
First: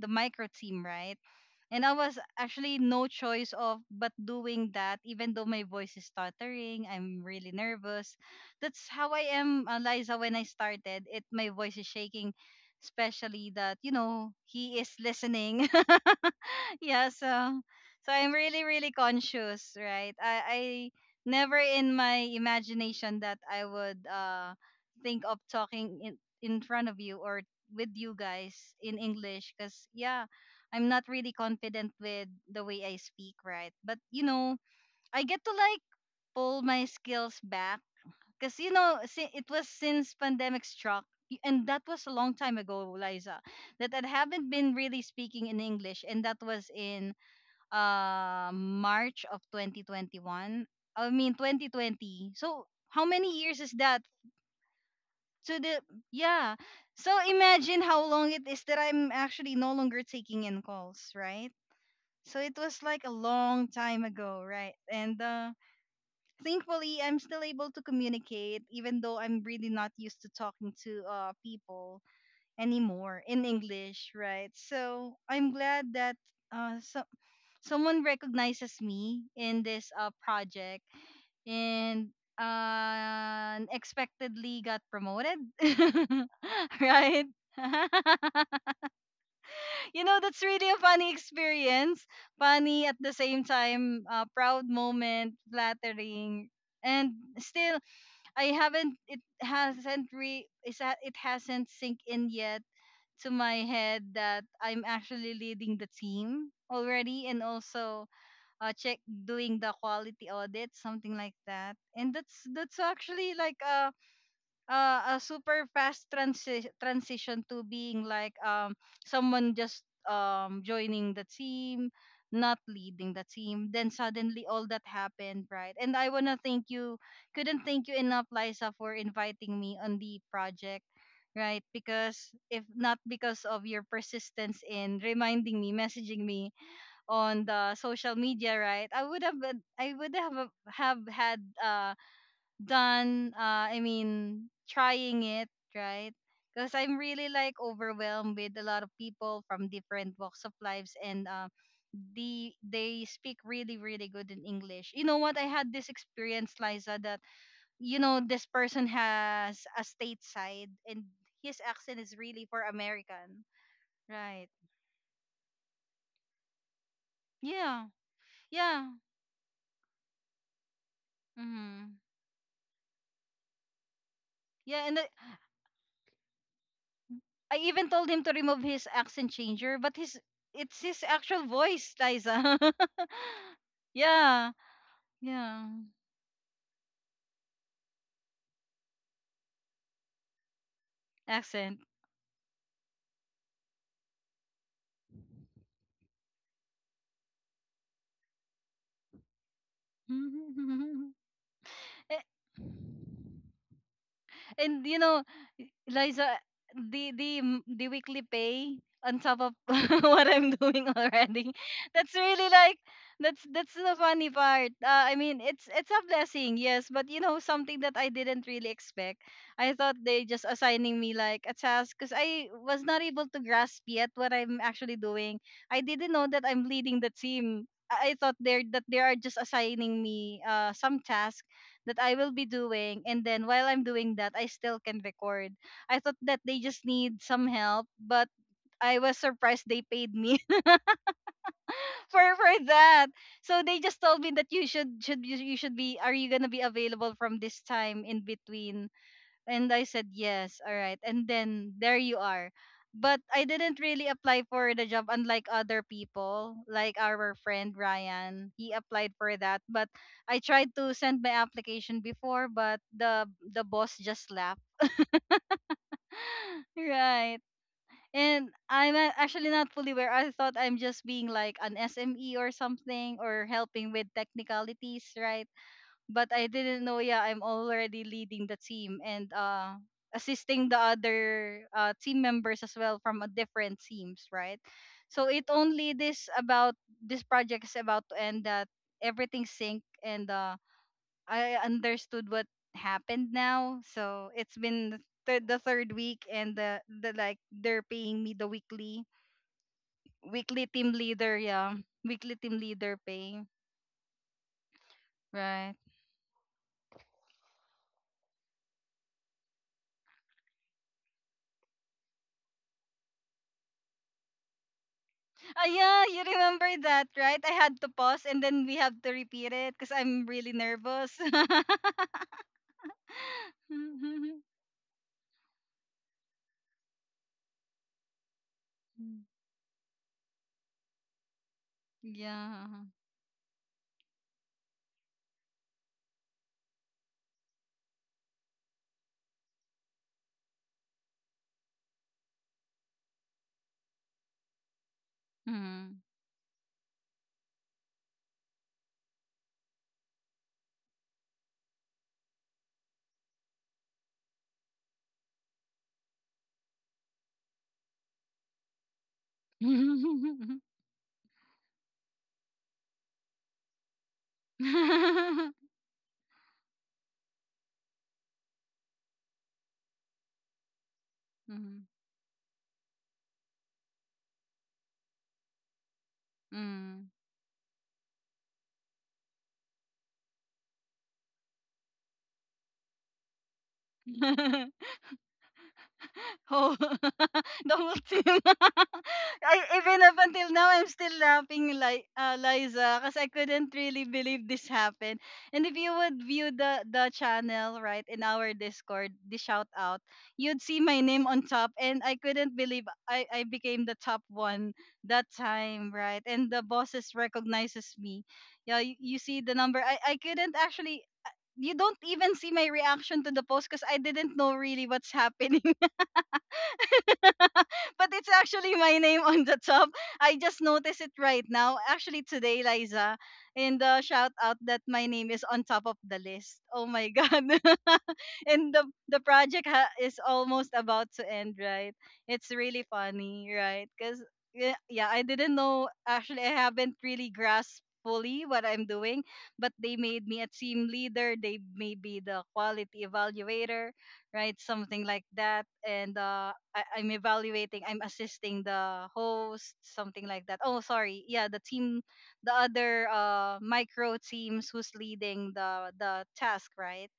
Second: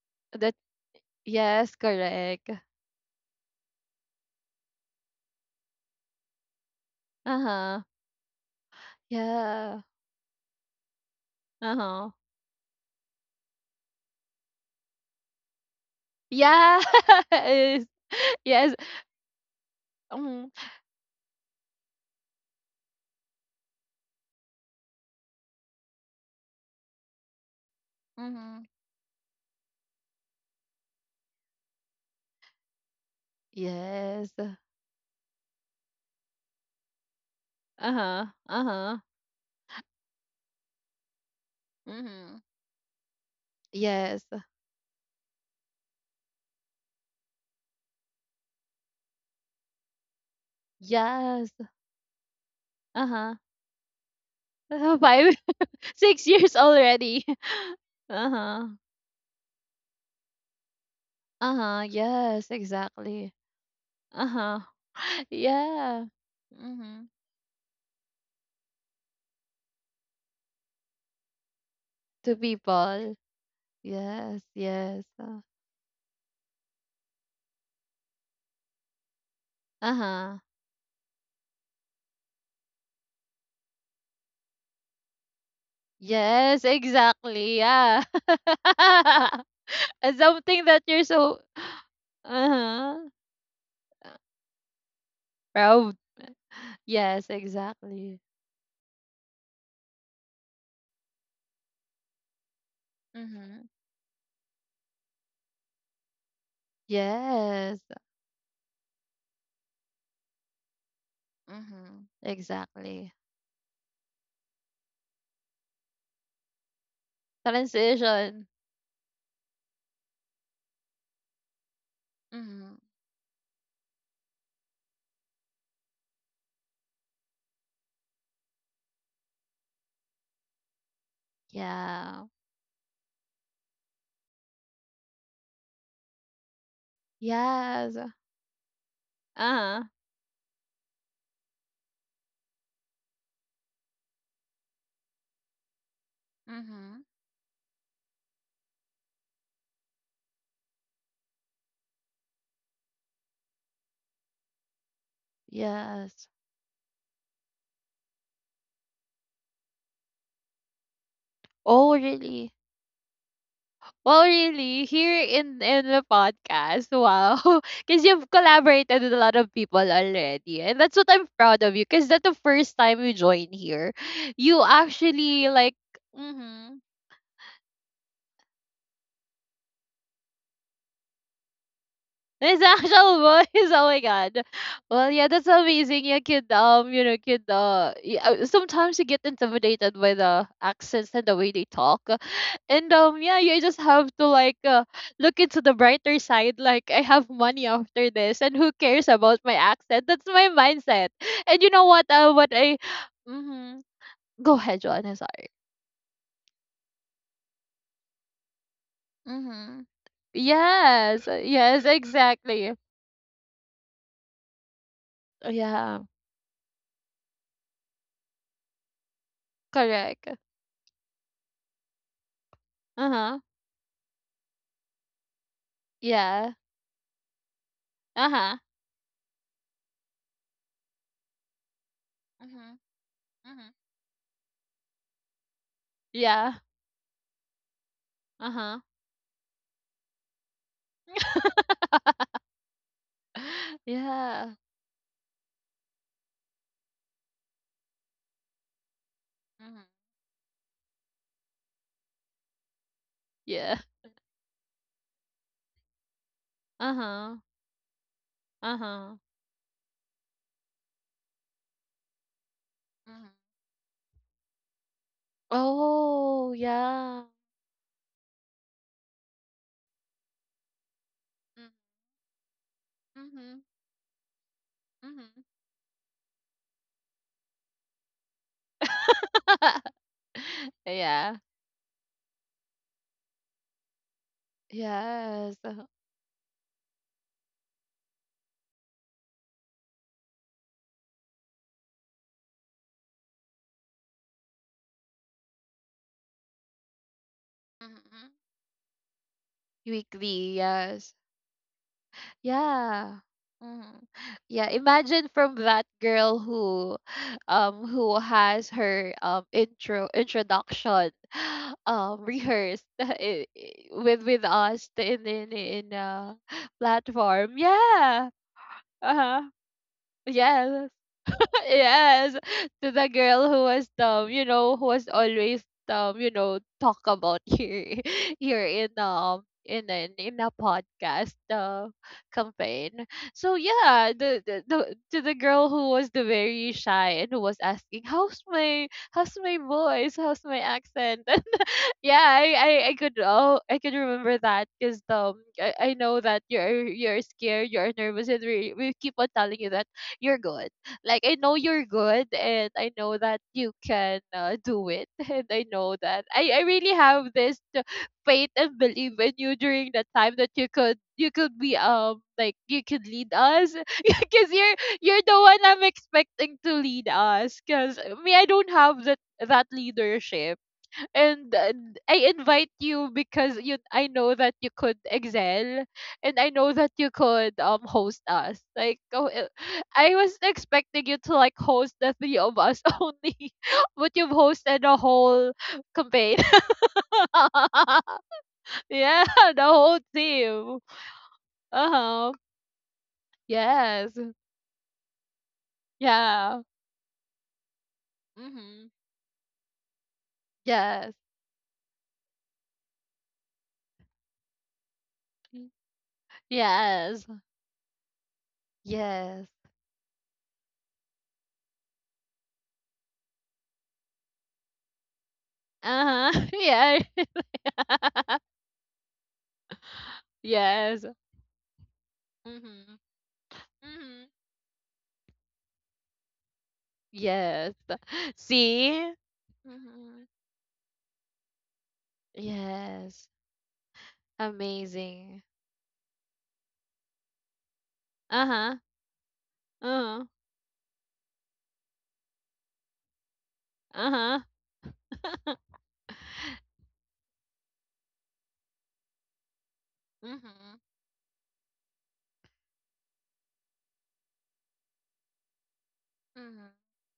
Speaker 1: the micro
Speaker 2: That
Speaker 1: team, right?
Speaker 2: yes,
Speaker 1: And I was
Speaker 2: correct.
Speaker 1: actually no choice of but doing that, even though my voice is stuttering, I'm really
Speaker 2: Uh-huh.
Speaker 1: nervous. That's how I am,
Speaker 2: Yeah.
Speaker 1: Liza. When I started, it my voice is
Speaker 2: Uh-huh.
Speaker 1: shaking, especially that you know he is listening. [LAUGHS]
Speaker 2: Yeah.
Speaker 1: Yeah,
Speaker 2: [LAUGHS]
Speaker 1: so
Speaker 2: Yes.
Speaker 1: I'm really
Speaker 2: Yes.
Speaker 1: really conscious, right? i
Speaker 2: Mm.
Speaker 1: i never in my imagination that I would think of talking in front of you or with you
Speaker 2: Mm-hmm.
Speaker 1: guys in English, because yeah, I'm not really confident with the way I speak, right? But you
Speaker 2: Yes.
Speaker 1: know, I get to like pull my skills back,
Speaker 2: Uh-huh.
Speaker 1: because you know,
Speaker 2: Uh-huh.
Speaker 1: it was since pandemic struck, and that was a long
Speaker 2: Mm-hmm.
Speaker 1: time ago, Liza, that I
Speaker 2: Yes.
Speaker 1: haven't been really speaking in English, and that was in March of 2021. I mean
Speaker 2: Yes.
Speaker 1: 2020. So how many
Speaker 2: Uh-huh.
Speaker 1: years is that?
Speaker 2: [LAUGHS] Five,
Speaker 1: So the
Speaker 2: [LAUGHS] six
Speaker 1: yeah.
Speaker 2: years
Speaker 1: So
Speaker 2: already. [LAUGHS]
Speaker 1: imagine how long it is
Speaker 2: Uh-huh.
Speaker 1: that I'm actually no longer taking in calls, right?
Speaker 2: Uh-huh.
Speaker 1: So
Speaker 2: Yes,
Speaker 1: it was like a
Speaker 2: exactly.
Speaker 1: long time ago,
Speaker 2: Uh-huh.
Speaker 1: right? And
Speaker 2: [LAUGHS] Yeah.
Speaker 1: thankfully
Speaker 2: Mm-hmm.
Speaker 1: I'm still able to communicate even though I'm really not used to talking to people
Speaker 2: To people.
Speaker 1: anymore in English,
Speaker 2: Yes,
Speaker 1: right?
Speaker 2: yes.
Speaker 1: So I'm glad that uh, some someone recognizes me in this
Speaker 2: Uh-huh.
Speaker 1: project and unexpectedly got promoted
Speaker 2: Yes,
Speaker 1: [LAUGHS] right
Speaker 2: exactly. Yeah.
Speaker 1: [LAUGHS]
Speaker 2: [LAUGHS]
Speaker 1: you know
Speaker 2: And
Speaker 1: that's
Speaker 2: something
Speaker 1: really a
Speaker 2: that you're
Speaker 1: funny
Speaker 2: so
Speaker 1: experience funny at
Speaker 2: uh-huh.
Speaker 1: the same time proud moment
Speaker 2: Proud.
Speaker 1: flattering and
Speaker 2: Yes,
Speaker 1: still
Speaker 2: exactly.
Speaker 1: I haven't it hasn't re is that it hasn't sink in yet to my
Speaker 2: Mm-hmm.
Speaker 1: head that I'm actually leading the team already and
Speaker 2: Yes,
Speaker 1: also check doing the quality audit, something like that.
Speaker 2: mm-hmm,
Speaker 1: And that's
Speaker 2: exactly.
Speaker 1: actually like a, a super fast transition to being like
Speaker 2: Transition.
Speaker 1: someone just joining the team, not
Speaker 2: Mm-hmm.
Speaker 1: leading the team. Then suddenly all that happened, right? And I wanna thank you, couldn't thank you enough, Liza, for inviting me on the project. Right,
Speaker 2: Yeah.
Speaker 1: because if not because of your persistence in reminding me, messaging me, on the
Speaker 2: Yes.
Speaker 1: social media, right?
Speaker 2: Uh-huh.
Speaker 1: I would have had done I mean trying it, right? Because
Speaker 2: Mm-hmm.
Speaker 1: I'm really like overwhelmed with a lot of people from different walks of lives and they speak really really good in English. You know what? I had this
Speaker 2: Yes.
Speaker 1: experience, Liza, that you know this person has a stateside and his
Speaker 2: Oh,
Speaker 1: accent is really
Speaker 2: really?
Speaker 1: for American,
Speaker 2: Well,
Speaker 1: right?
Speaker 2: really, here in the podcast, wow, [LAUGHS]
Speaker 1: Yeah,
Speaker 2: because you've
Speaker 1: yeah.
Speaker 2: collaborated with a lot of people already, and that's what I'm proud of you.
Speaker 1: Mm-hmm.
Speaker 2: Because that's the first time you join here, you
Speaker 1: Yeah, and I,
Speaker 2: actually like. Mhm.
Speaker 1: I even told him to remove his accent changer, but his it's his actual voice, Liza.
Speaker 2: His
Speaker 1: [LAUGHS]
Speaker 2: actual voice. [LAUGHS] Oh my god.
Speaker 1: yeah,
Speaker 2: Well, yeah, that's
Speaker 1: yeah,
Speaker 2: amazing. Yeah, kid. Kid. Sometimes you get intimidated by the accents and the way they
Speaker 1: accent.
Speaker 2: talk, and yeah, you just have to like look into the brighter side. Like, I have money after this, and who cares about my accent? That's my mindset. And you know what?
Speaker 1: [LAUGHS] A-
Speaker 2: What I. Mm-hmm. Go ahead,
Speaker 1: and you
Speaker 2: Joanne. I'm
Speaker 1: know,
Speaker 2: sorry.
Speaker 1: Eliza, the weekly pay on top of
Speaker 2: Mm-hmm.
Speaker 1: [LAUGHS] what I'm doing
Speaker 2: Yes.
Speaker 1: already.
Speaker 2: Yes.
Speaker 1: That's really
Speaker 2: Exactly.
Speaker 1: like that's the funny part. I mean, it's
Speaker 2: Yeah.
Speaker 1: a blessing, yes, but you know something that I didn't really expect. I thought they
Speaker 2: Correct.
Speaker 1: just assigning me like a task because I was not
Speaker 2: Uh
Speaker 1: able to
Speaker 2: huh.
Speaker 1: grasp yet what I'm actually doing. I didn't know that
Speaker 2: Yeah.
Speaker 1: I'm leading the team. I I thought
Speaker 2: Uh-huh.
Speaker 1: they're that they are just assigning me some task that I will be
Speaker 2: Mhm.
Speaker 1: doing, and then while
Speaker 2: Mhm.
Speaker 1: I'm doing that, I still can record. I thought that
Speaker 2: Yeah.
Speaker 1: they just need some help, but
Speaker 2: Uh-huh.
Speaker 1: I was surprised they paid me [LAUGHS] for that.
Speaker 2: [GASPS]
Speaker 1: So
Speaker 2: [LAUGHS]
Speaker 1: they just told me that
Speaker 2: Yeah.
Speaker 1: you should be are you gonna be available from this time in between? And I
Speaker 2: Mhm.
Speaker 1: said yes, all right. And then there you are. But I
Speaker 2: Yeah.
Speaker 1: didn't really apply for the job unlike other people, like
Speaker 2: Uh-huh.
Speaker 1: our friend Ryan. He applied
Speaker 2: Uh-huh.
Speaker 1: for that, but I tried to send my application before, but
Speaker 2: Mhm.
Speaker 1: the boss just laughed. [GASPS]
Speaker 2: Oh,
Speaker 1: [LAUGHS]
Speaker 2: yeah.
Speaker 1: Right. And I'm actually not fully aware. I thought I'm just being like
Speaker 2: Mm.
Speaker 1: an SME or something or
Speaker 2: Mhm.
Speaker 1: helping with technicalities,
Speaker 2: Mhm.
Speaker 1: right? But I didn't know, yeah, I'm already leading the team and
Speaker 2: [LAUGHS]
Speaker 1: assisting the
Speaker 2: Yeah.
Speaker 1: other team members as well from a different teams, right? So it
Speaker 2: Yes.
Speaker 1: only this about this project is about to end that everything sync and I understood what happened now. So it's been the 3rd week, and the like they're paying
Speaker 2: Mhm.
Speaker 1: me the weekly
Speaker 2: Weekly,
Speaker 1: weekly team
Speaker 2: yes.
Speaker 1: leader, yeah, weekly team leader
Speaker 2: Yeah.
Speaker 1: pay.
Speaker 2: Mm. Yeah, imagine from
Speaker 1: Right.
Speaker 2: that girl who has her introduction [GASPS] [SIGHS] rehearsed [LAUGHS] with us in in
Speaker 1: Ah,
Speaker 2: in
Speaker 1: yeah, you remember that, right? I
Speaker 2: platform.
Speaker 1: had to pause
Speaker 2: Yeah.
Speaker 1: and then we have to
Speaker 2: Uh-huh.
Speaker 1: repeat it because I'm really
Speaker 2: Yeah,
Speaker 1: nervous.
Speaker 2: [LAUGHS] yes, to the girl who was
Speaker 1: [LAUGHS]
Speaker 2: you know, who was always you know, talk about here [LAUGHS] here in an in a podcast
Speaker 1: yeah.
Speaker 2: campaign. So yeah, the to the girl who was the very shy and who was asking, how's my voice? How's my accent?" Yeah, I could, oh I could remember that because I
Speaker 1: Mhm.
Speaker 2: know that you're scared, you're nervous, and we keep on telling you that you're good. Like I know you're good, and I know that you can do it, [LAUGHS] and I know that I really have this faith and belief in you
Speaker 1: [LAUGHS]
Speaker 2: during the time that
Speaker 1: Mhm.
Speaker 2: you could be like you could lead us [LAUGHS] because you're the
Speaker 1: [LAUGHS]
Speaker 2: one I'm expecting to lead us because me I don't have that leadership and I invite you because you I know that you could excel and I know that you
Speaker 1: Mhm.
Speaker 2: could host us. Like I was expecting you to like host the three of us [LAUGHS] only, but you've
Speaker 1: [LAUGHS]
Speaker 2: hosted a whole campaign.
Speaker 1: Oh, [LAUGHS] the whole team.
Speaker 2: [LAUGHS]
Speaker 1: [LAUGHS]
Speaker 2: Yeah, the
Speaker 1: I,
Speaker 2: whole
Speaker 1: even up until now,
Speaker 2: team.
Speaker 1: I'm still laughing,
Speaker 2: Uh
Speaker 1: like
Speaker 2: huh.
Speaker 1: Liza, because I couldn't really
Speaker 2: Yes.
Speaker 1: believe this happened. And if you would view
Speaker 2: Yeah.
Speaker 1: the channel right in our
Speaker 2: Mhm.
Speaker 1: Discord, the shout out, you'd see my
Speaker 2: Yes.
Speaker 1: name on top, and I couldn't believe I became the top one that time, right? And the bosses
Speaker 2: Yes.
Speaker 1: recognizes me. Yeah, you see
Speaker 2: Yes.
Speaker 1: the number. I couldn't actually. You don't even see my reaction to the post because I didn't know really what's [LAUGHS] happening.
Speaker 2: Uh huh. [LAUGHS]
Speaker 1: [LAUGHS] but it's
Speaker 2: Yeah. [LAUGHS]
Speaker 1: actually my name on the top. I just noticed
Speaker 2: Yes.
Speaker 1: it right now. Actually, today,
Speaker 2: Mhm.
Speaker 1: Liza, in the
Speaker 2: Mhm.
Speaker 1: shout out that my name is on top of the list. Oh my God.
Speaker 2: Yes. [LAUGHS]
Speaker 1: [LAUGHS] and
Speaker 2: See?
Speaker 1: the project is
Speaker 2: hmm
Speaker 1: almost about to end, right? It's really
Speaker 2: Yes.
Speaker 1: funny, right? Because, yeah, yeah, I
Speaker 2: Amazing.
Speaker 1: didn't know. Actually, I haven't really grasped fully what
Speaker 2: Uh-huh.
Speaker 1: I'm doing, but they made
Speaker 2: Uh-huh.
Speaker 1: me a team leader. They may be the quality evaluator, right?
Speaker 2: Uh-huh.
Speaker 1: Something like that.
Speaker 2: [LAUGHS]
Speaker 1: And, I'm evaluating, I'm assisting the host, something like that.
Speaker 2: hmm
Speaker 1: Oh, sorry. Yeah, the team, the other micro teams who's leading the task,
Speaker 2: hmm
Speaker 1: right?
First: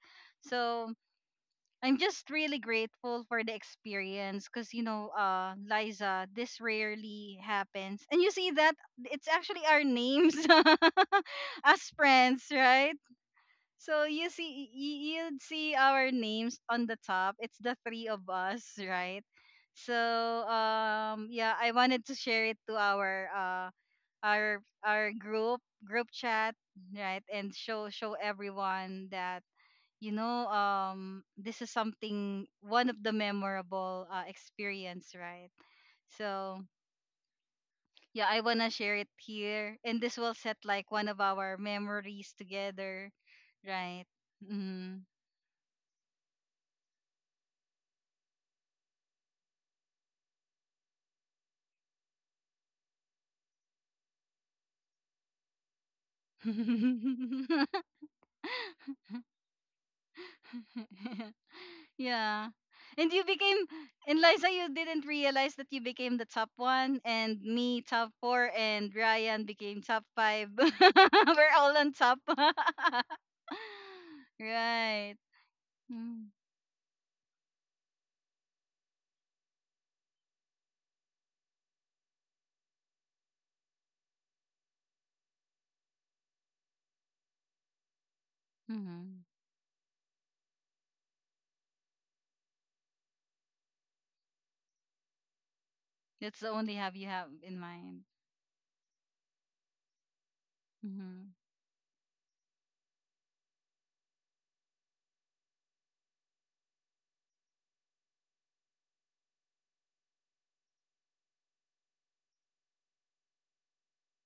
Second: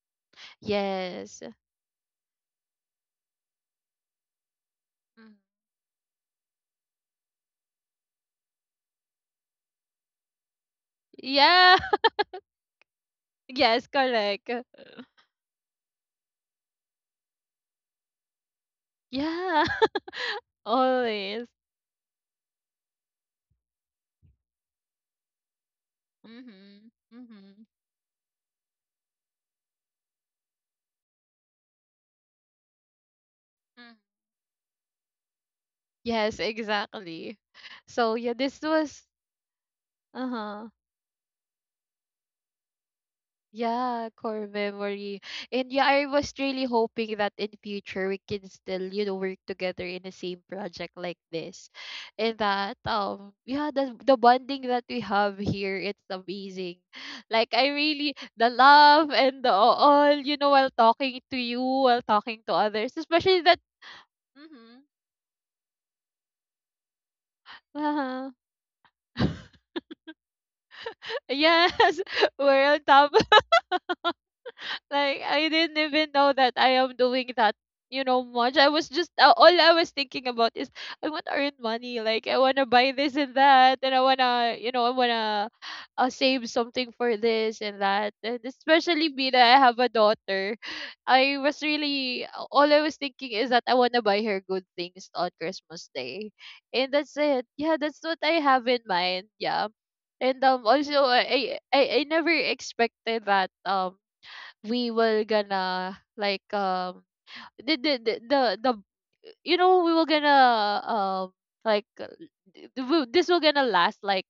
Speaker 1: So
Speaker 2: Yes.
Speaker 1: I'm just really grateful for the experience because you know,
Speaker 2: hmm
Speaker 1: Liza, this rarely happens, and you see that it's actually our names [LAUGHS]
Speaker 2: Yeah.
Speaker 1: as
Speaker 2: [LAUGHS]
Speaker 1: friends, right?
Speaker 2: Yes,
Speaker 1: So you
Speaker 2: correct.
Speaker 1: see, you'd see our names on the top. It's the 3 of us, [LAUGHS] right?
Speaker 2: Yeah.
Speaker 1: So
Speaker 2: [LAUGHS] Always.
Speaker 1: yeah, I wanted to share it to our group
Speaker 2: hmm
Speaker 1: chat, right?
Speaker 2: hmm
Speaker 1: And
Speaker 2: hmm
Speaker 1: show everyone that you know this is something one of the memorable experience, right?
Speaker 2: Yes,
Speaker 1: So
Speaker 2: exactly. So
Speaker 1: yeah,
Speaker 2: yeah,
Speaker 1: I
Speaker 2: this
Speaker 1: wanna share
Speaker 2: was
Speaker 1: it here, and this will set
Speaker 2: uh-huh.
Speaker 1: like one of our memories together, right?
Speaker 2: Yeah, core
Speaker 1: Mm-hmm.
Speaker 2: memory. And yeah, I was really hoping that in future we can still, you know, work together in the same project like this. And that yeah, the bonding that we have here, it's amazing. Like I really the
Speaker 1: [LAUGHS]
Speaker 2: love and the all, you know, while talking to you, while talking to
Speaker 1: yeah.
Speaker 2: others,
Speaker 1: And you
Speaker 2: especially that
Speaker 1: became, and Liza, you
Speaker 2: mm-hmm.
Speaker 1: didn't realize that you became the top one, and me top
Speaker 2: Uh-huh.
Speaker 1: four, and Ryan
Speaker 2: [LAUGHS]
Speaker 1: became top 5. [LAUGHS] We're all on
Speaker 2: Yes,
Speaker 1: top.
Speaker 2: [LAUGHS] we're on top.
Speaker 1: [LAUGHS] right.
Speaker 2: Like I didn't even know
Speaker 1: Mm-hmm.
Speaker 2: that I am doing that, you know, much. I was just all I was thinking about is I want to earn money. Like I want to buy this and that, and I wanna, you know, I wanna save something for this and that. And especially
Speaker 1: Mm-hmm.
Speaker 2: me that I have a daughter, I was really all I was thinking is that I wanna buy her good things on Christmas Day,
Speaker 1: That's the only
Speaker 2: and
Speaker 1: have you
Speaker 2: that's
Speaker 1: have
Speaker 2: it.
Speaker 1: in
Speaker 2: Yeah, that's
Speaker 1: mind.
Speaker 2: what I have in mind. Yeah. And also
Speaker 1: Mm-hmm.
Speaker 2: I never expected that we were gonna like the you know we were gonna like this will gonna last like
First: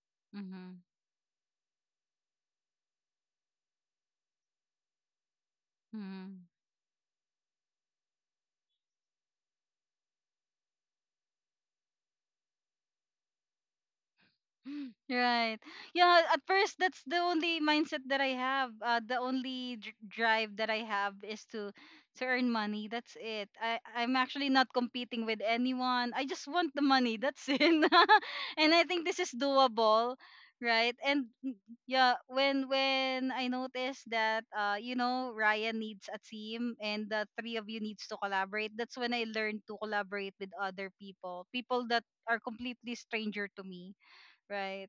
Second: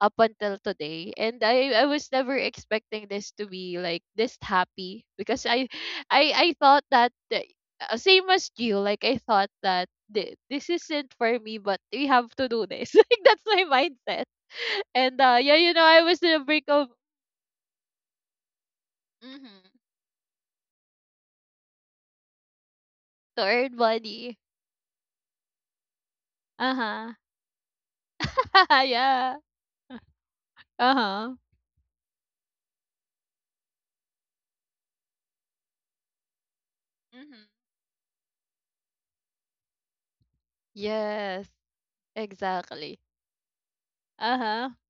Speaker 2: up until
Speaker 1: Mm-hmm.
Speaker 2: today and I was never expecting this to be like this happy because i i
Speaker 1: Mm-hmm.
Speaker 2: i thought that same as you like I thought that this isn't for me but we have to do this [LAUGHS] like that's my mindset [LAUGHS]
Speaker 1: [LAUGHS]
Speaker 2: and yeah
Speaker 1: Right.
Speaker 2: you know I was
Speaker 1: Yeah,
Speaker 2: in
Speaker 1: at
Speaker 2: a break
Speaker 1: first
Speaker 2: of
Speaker 1: that's the only mindset that I have. The
Speaker 2: mhm
Speaker 1: only drive that I have is to earn money. That's
Speaker 2: to
Speaker 1: it.
Speaker 2: earn
Speaker 1: I'm
Speaker 2: money
Speaker 1: actually not competing with anyone. I just want the
Speaker 2: uh-huh
Speaker 1: money. That's it. [LAUGHS] and
Speaker 2: [LAUGHS]
Speaker 1: I think this is
Speaker 2: Yeah.
Speaker 1: doable, right? And
Speaker 2: Uh-huh.
Speaker 1: mm, yeah, when I noticed that you know Ryan needs a team and the
Speaker 2: Mhm.
Speaker 1: three of you needs to collaborate, that's when I learned to collaborate with other people,
Speaker 2: Yes,
Speaker 1: people that are completely
Speaker 2: exactly.
Speaker 1: stranger to me.
Speaker 2: Uh-huh.
Speaker 1: Right.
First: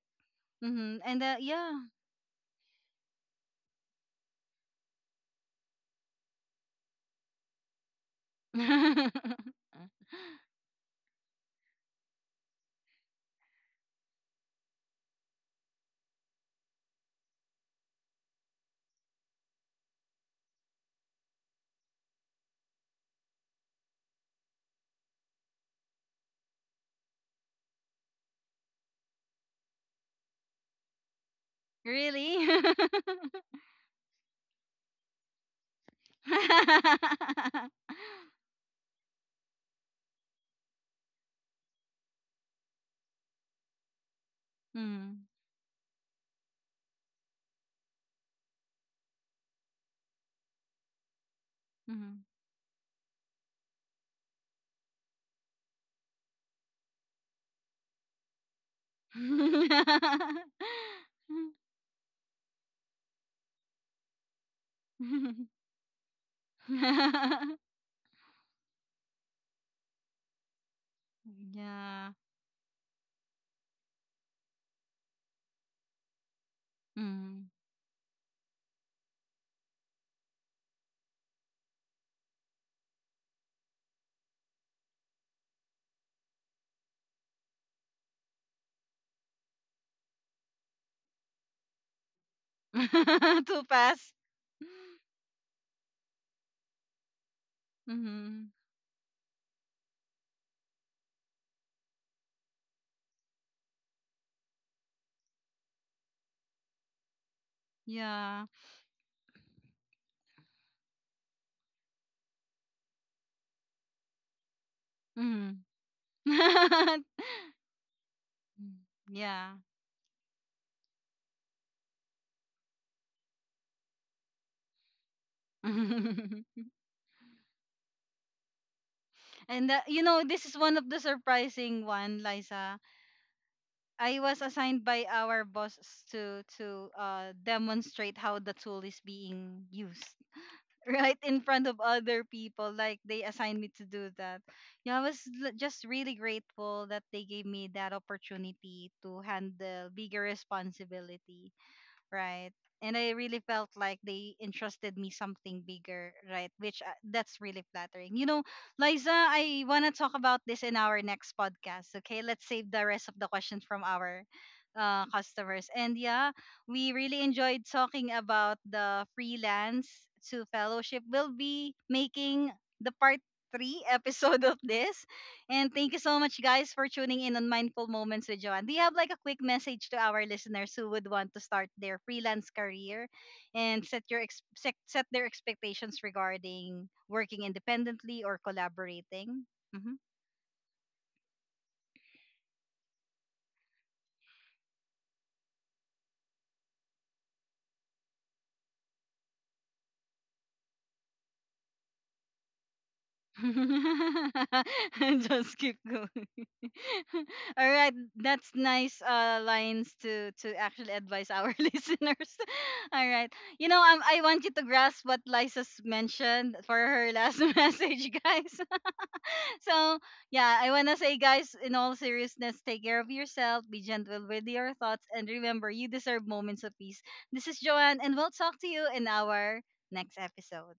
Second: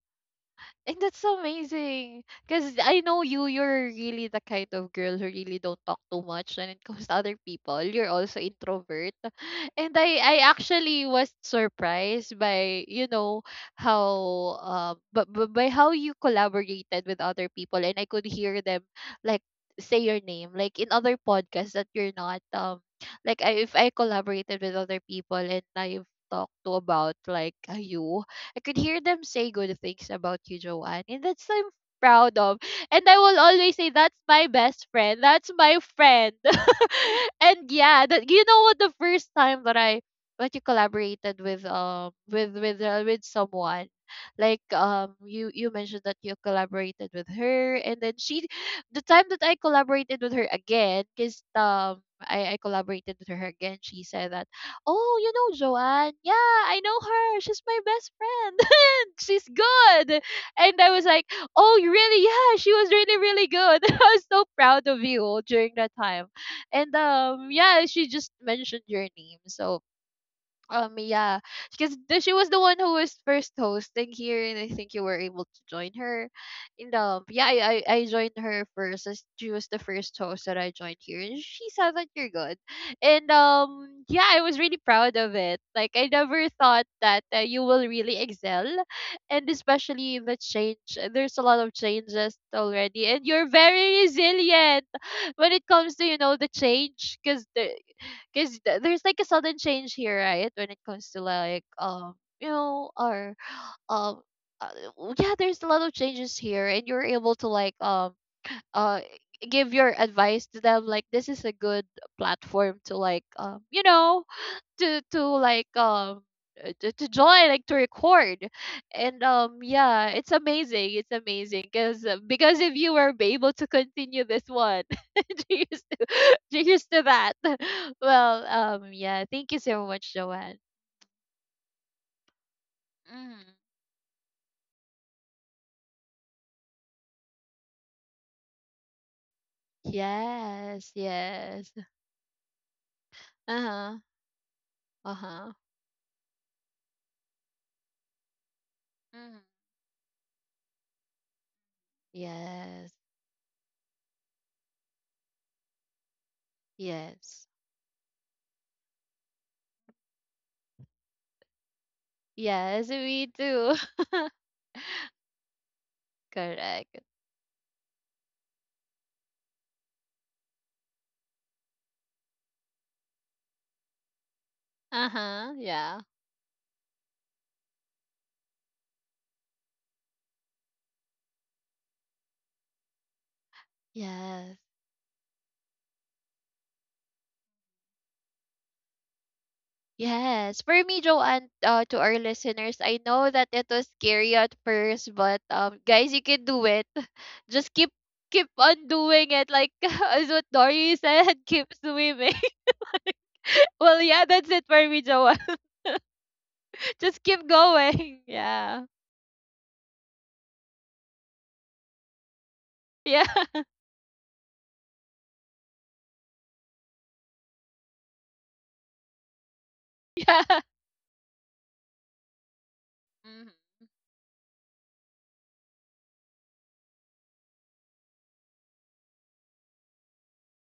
Speaker 2: And
Speaker 1: Mm-hmm.
Speaker 2: that's
Speaker 1: And
Speaker 2: so
Speaker 1: yeah.
Speaker 2: amazing. Because I know you, you're really the kind of girl who really don't talk too much when it [LAUGHS] comes to other people. You're also introvert.
Speaker 1: [LAUGHS]
Speaker 2: [LAUGHS] And I actually was surprised by, you know, how, but by how you collaborated with other people. And I could hear them, like, say your name. Like, in other podcasts that you're not, like, I, if I collaborated with other people and I've talked to about, like, you, I could hear them say good things about you, Joanne. And that's I'm proud
Speaker 1: really?
Speaker 2: of. And
Speaker 1: [LAUGHS]
Speaker 2: I will always say that's my best friend. That's my friend. [LAUGHS] And yeah, that you know what the first time that I that you collaborated with with someone like
Speaker 1: mm-hmm.
Speaker 2: you mentioned that you collaborated with her and then she the time that I collaborated with her again because
Speaker 1: Mm-hmm.
Speaker 2: I collaborated with her again she said that "Oh, you know Joanne? Yeah, I know her. She's my best friend. [LAUGHS] She's good." And I was like, "Oh, you really? Yeah, she was really good." [LAUGHS] I was so proud of you during that time. And yeah, she just mentioned your name. So yeah,
Speaker 1: [LAUGHS]
Speaker 2: because
Speaker 1: yeah.
Speaker 2: she was the one who was first hosting here, and I think you were able to join her. And yeah,
Speaker 1: Mm.
Speaker 2: I joined her first. As She was the first host that I joined here, and she said that you're good. And yeah, I was really proud of it. Like I never thought that you will really excel, and especially in the change. There's a lot of changes already, and
Speaker 1: [LAUGHS]
Speaker 2: you're
Speaker 1: Too
Speaker 2: very
Speaker 1: fast.
Speaker 2: resilient when it comes to you know the change because
Speaker 1: Mm-hmm.
Speaker 2: there's like a sudden change here right when it comes to like you know our um uh, yeah there's a lot of changes here and you're able to like
Speaker 1: Yeah.
Speaker 2: uh give your advice to them like this is a good platform to like you know to like
Speaker 1: Mm-hmm.
Speaker 2: to
Speaker 1: [LAUGHS]
Speaker 2: join like to record and
Speaker 1: yeah.
Speaker 2: yeah it's amazing because if you were able to continue this one [LAUGHS] cheers to
Speaker 1: [LAUGHS]
Speaker 2: [LAUGHS] cheers to that [LAUGHS] well yeah thank you
Speaker 1: and
Speaker 2: so
Speaker 1: you
Speaker 2: much
Speaker 1: know, this is
Speaker 2: Joanne
Speaker 1: one of the surprising one, Liza.
Speaker 2: mm
Speaker 1: I was assigned by our boss to demonstrate how the tool is being used [LAUGHS]
Speaker 2: yes
Speaker 1: right in front
Speaker 2: yes
Speaker 1: of other people. Like they assigned me to
Speaker 2: uh-huh
Speaker 1: do that. Yeah, I was
Speaker 2: uh-huh
Speaker 1: just really grateful that they gave me that opportunity to
Speaker 2: mm
Speaker 1: handle bigger responsibility, right? And
Speaker 2: yes
Speaker 1: I really felt like they entrusted me something bigger, right? Which that's
Speaker 2: yes
Speaker 1: really flattering. You know, Liza, I want to talk about this in our next podcast, okay? Let's save the
Speaker 2: yes
Speaker 1: rest of the
Speaker 2: me
Speaker 1: questions
Speaker 2: too
Speaker 1: from our
Speaker 2: [LAUGHS]
Speaker 1: customers. And yeah, we
Speaker 2: correct
Speaker 1: really enjoyed talking about the freelance to fellowship. We'll be making the part 3 [LAUGHS] episode of this
Speaker 2: uh-huh
Speaker 1: and thank you
Speaker 2: yeah
Speaker 1: so much, guys, for tuning in on Mindful Moments with Joanne. Do you have like a quick message to our listeners who would want to start their freelance career and
Speaker 2: yes
Speaker 1: set, set their expectations regarding working independently or collaborating?
Speaker 2: Yes, for me, Joanne, to our listeners, I know that it was scary at first, but guys, you can do it. [LAUGHS] Just keep on doing it, like [LAUGHS] as what Dory said, [LAUGHS] keep swimming. [LAUGHS] Well, yeah, that's it for me,
Speaker 1: Mhm. [LAUGHS]
Speaker 2: Joanne.
Speaker 1: Just keep going.
Speaker 2: [LAUGHS] Just
Speaker 1: [LAUGHS]
Speaker 2: keep
Speaker 1: All right,
Speaker 2: going.
Speaker 1: that's
Speaker 2: Yeah,
Speaker 1: nice lines to actually advise our [LAUGHS] listeners. All
Speaker 2: yeah,
Speaker 1: right, you know I want you to grasp what Lisa's mentioned for her last [LAUGHS] message, guys. [LAUGHS] so
Speaker 2: [LAUGHS]
Speaker 1: yeah,
Speaker 2: yeah.
Speaker 1: I wanna say, guys, in all seriousness, take care of yourself, be gentle with your thoughts, and remember, you deserve moments of peace. This is Joanne, and we'll talk to you in our next episode.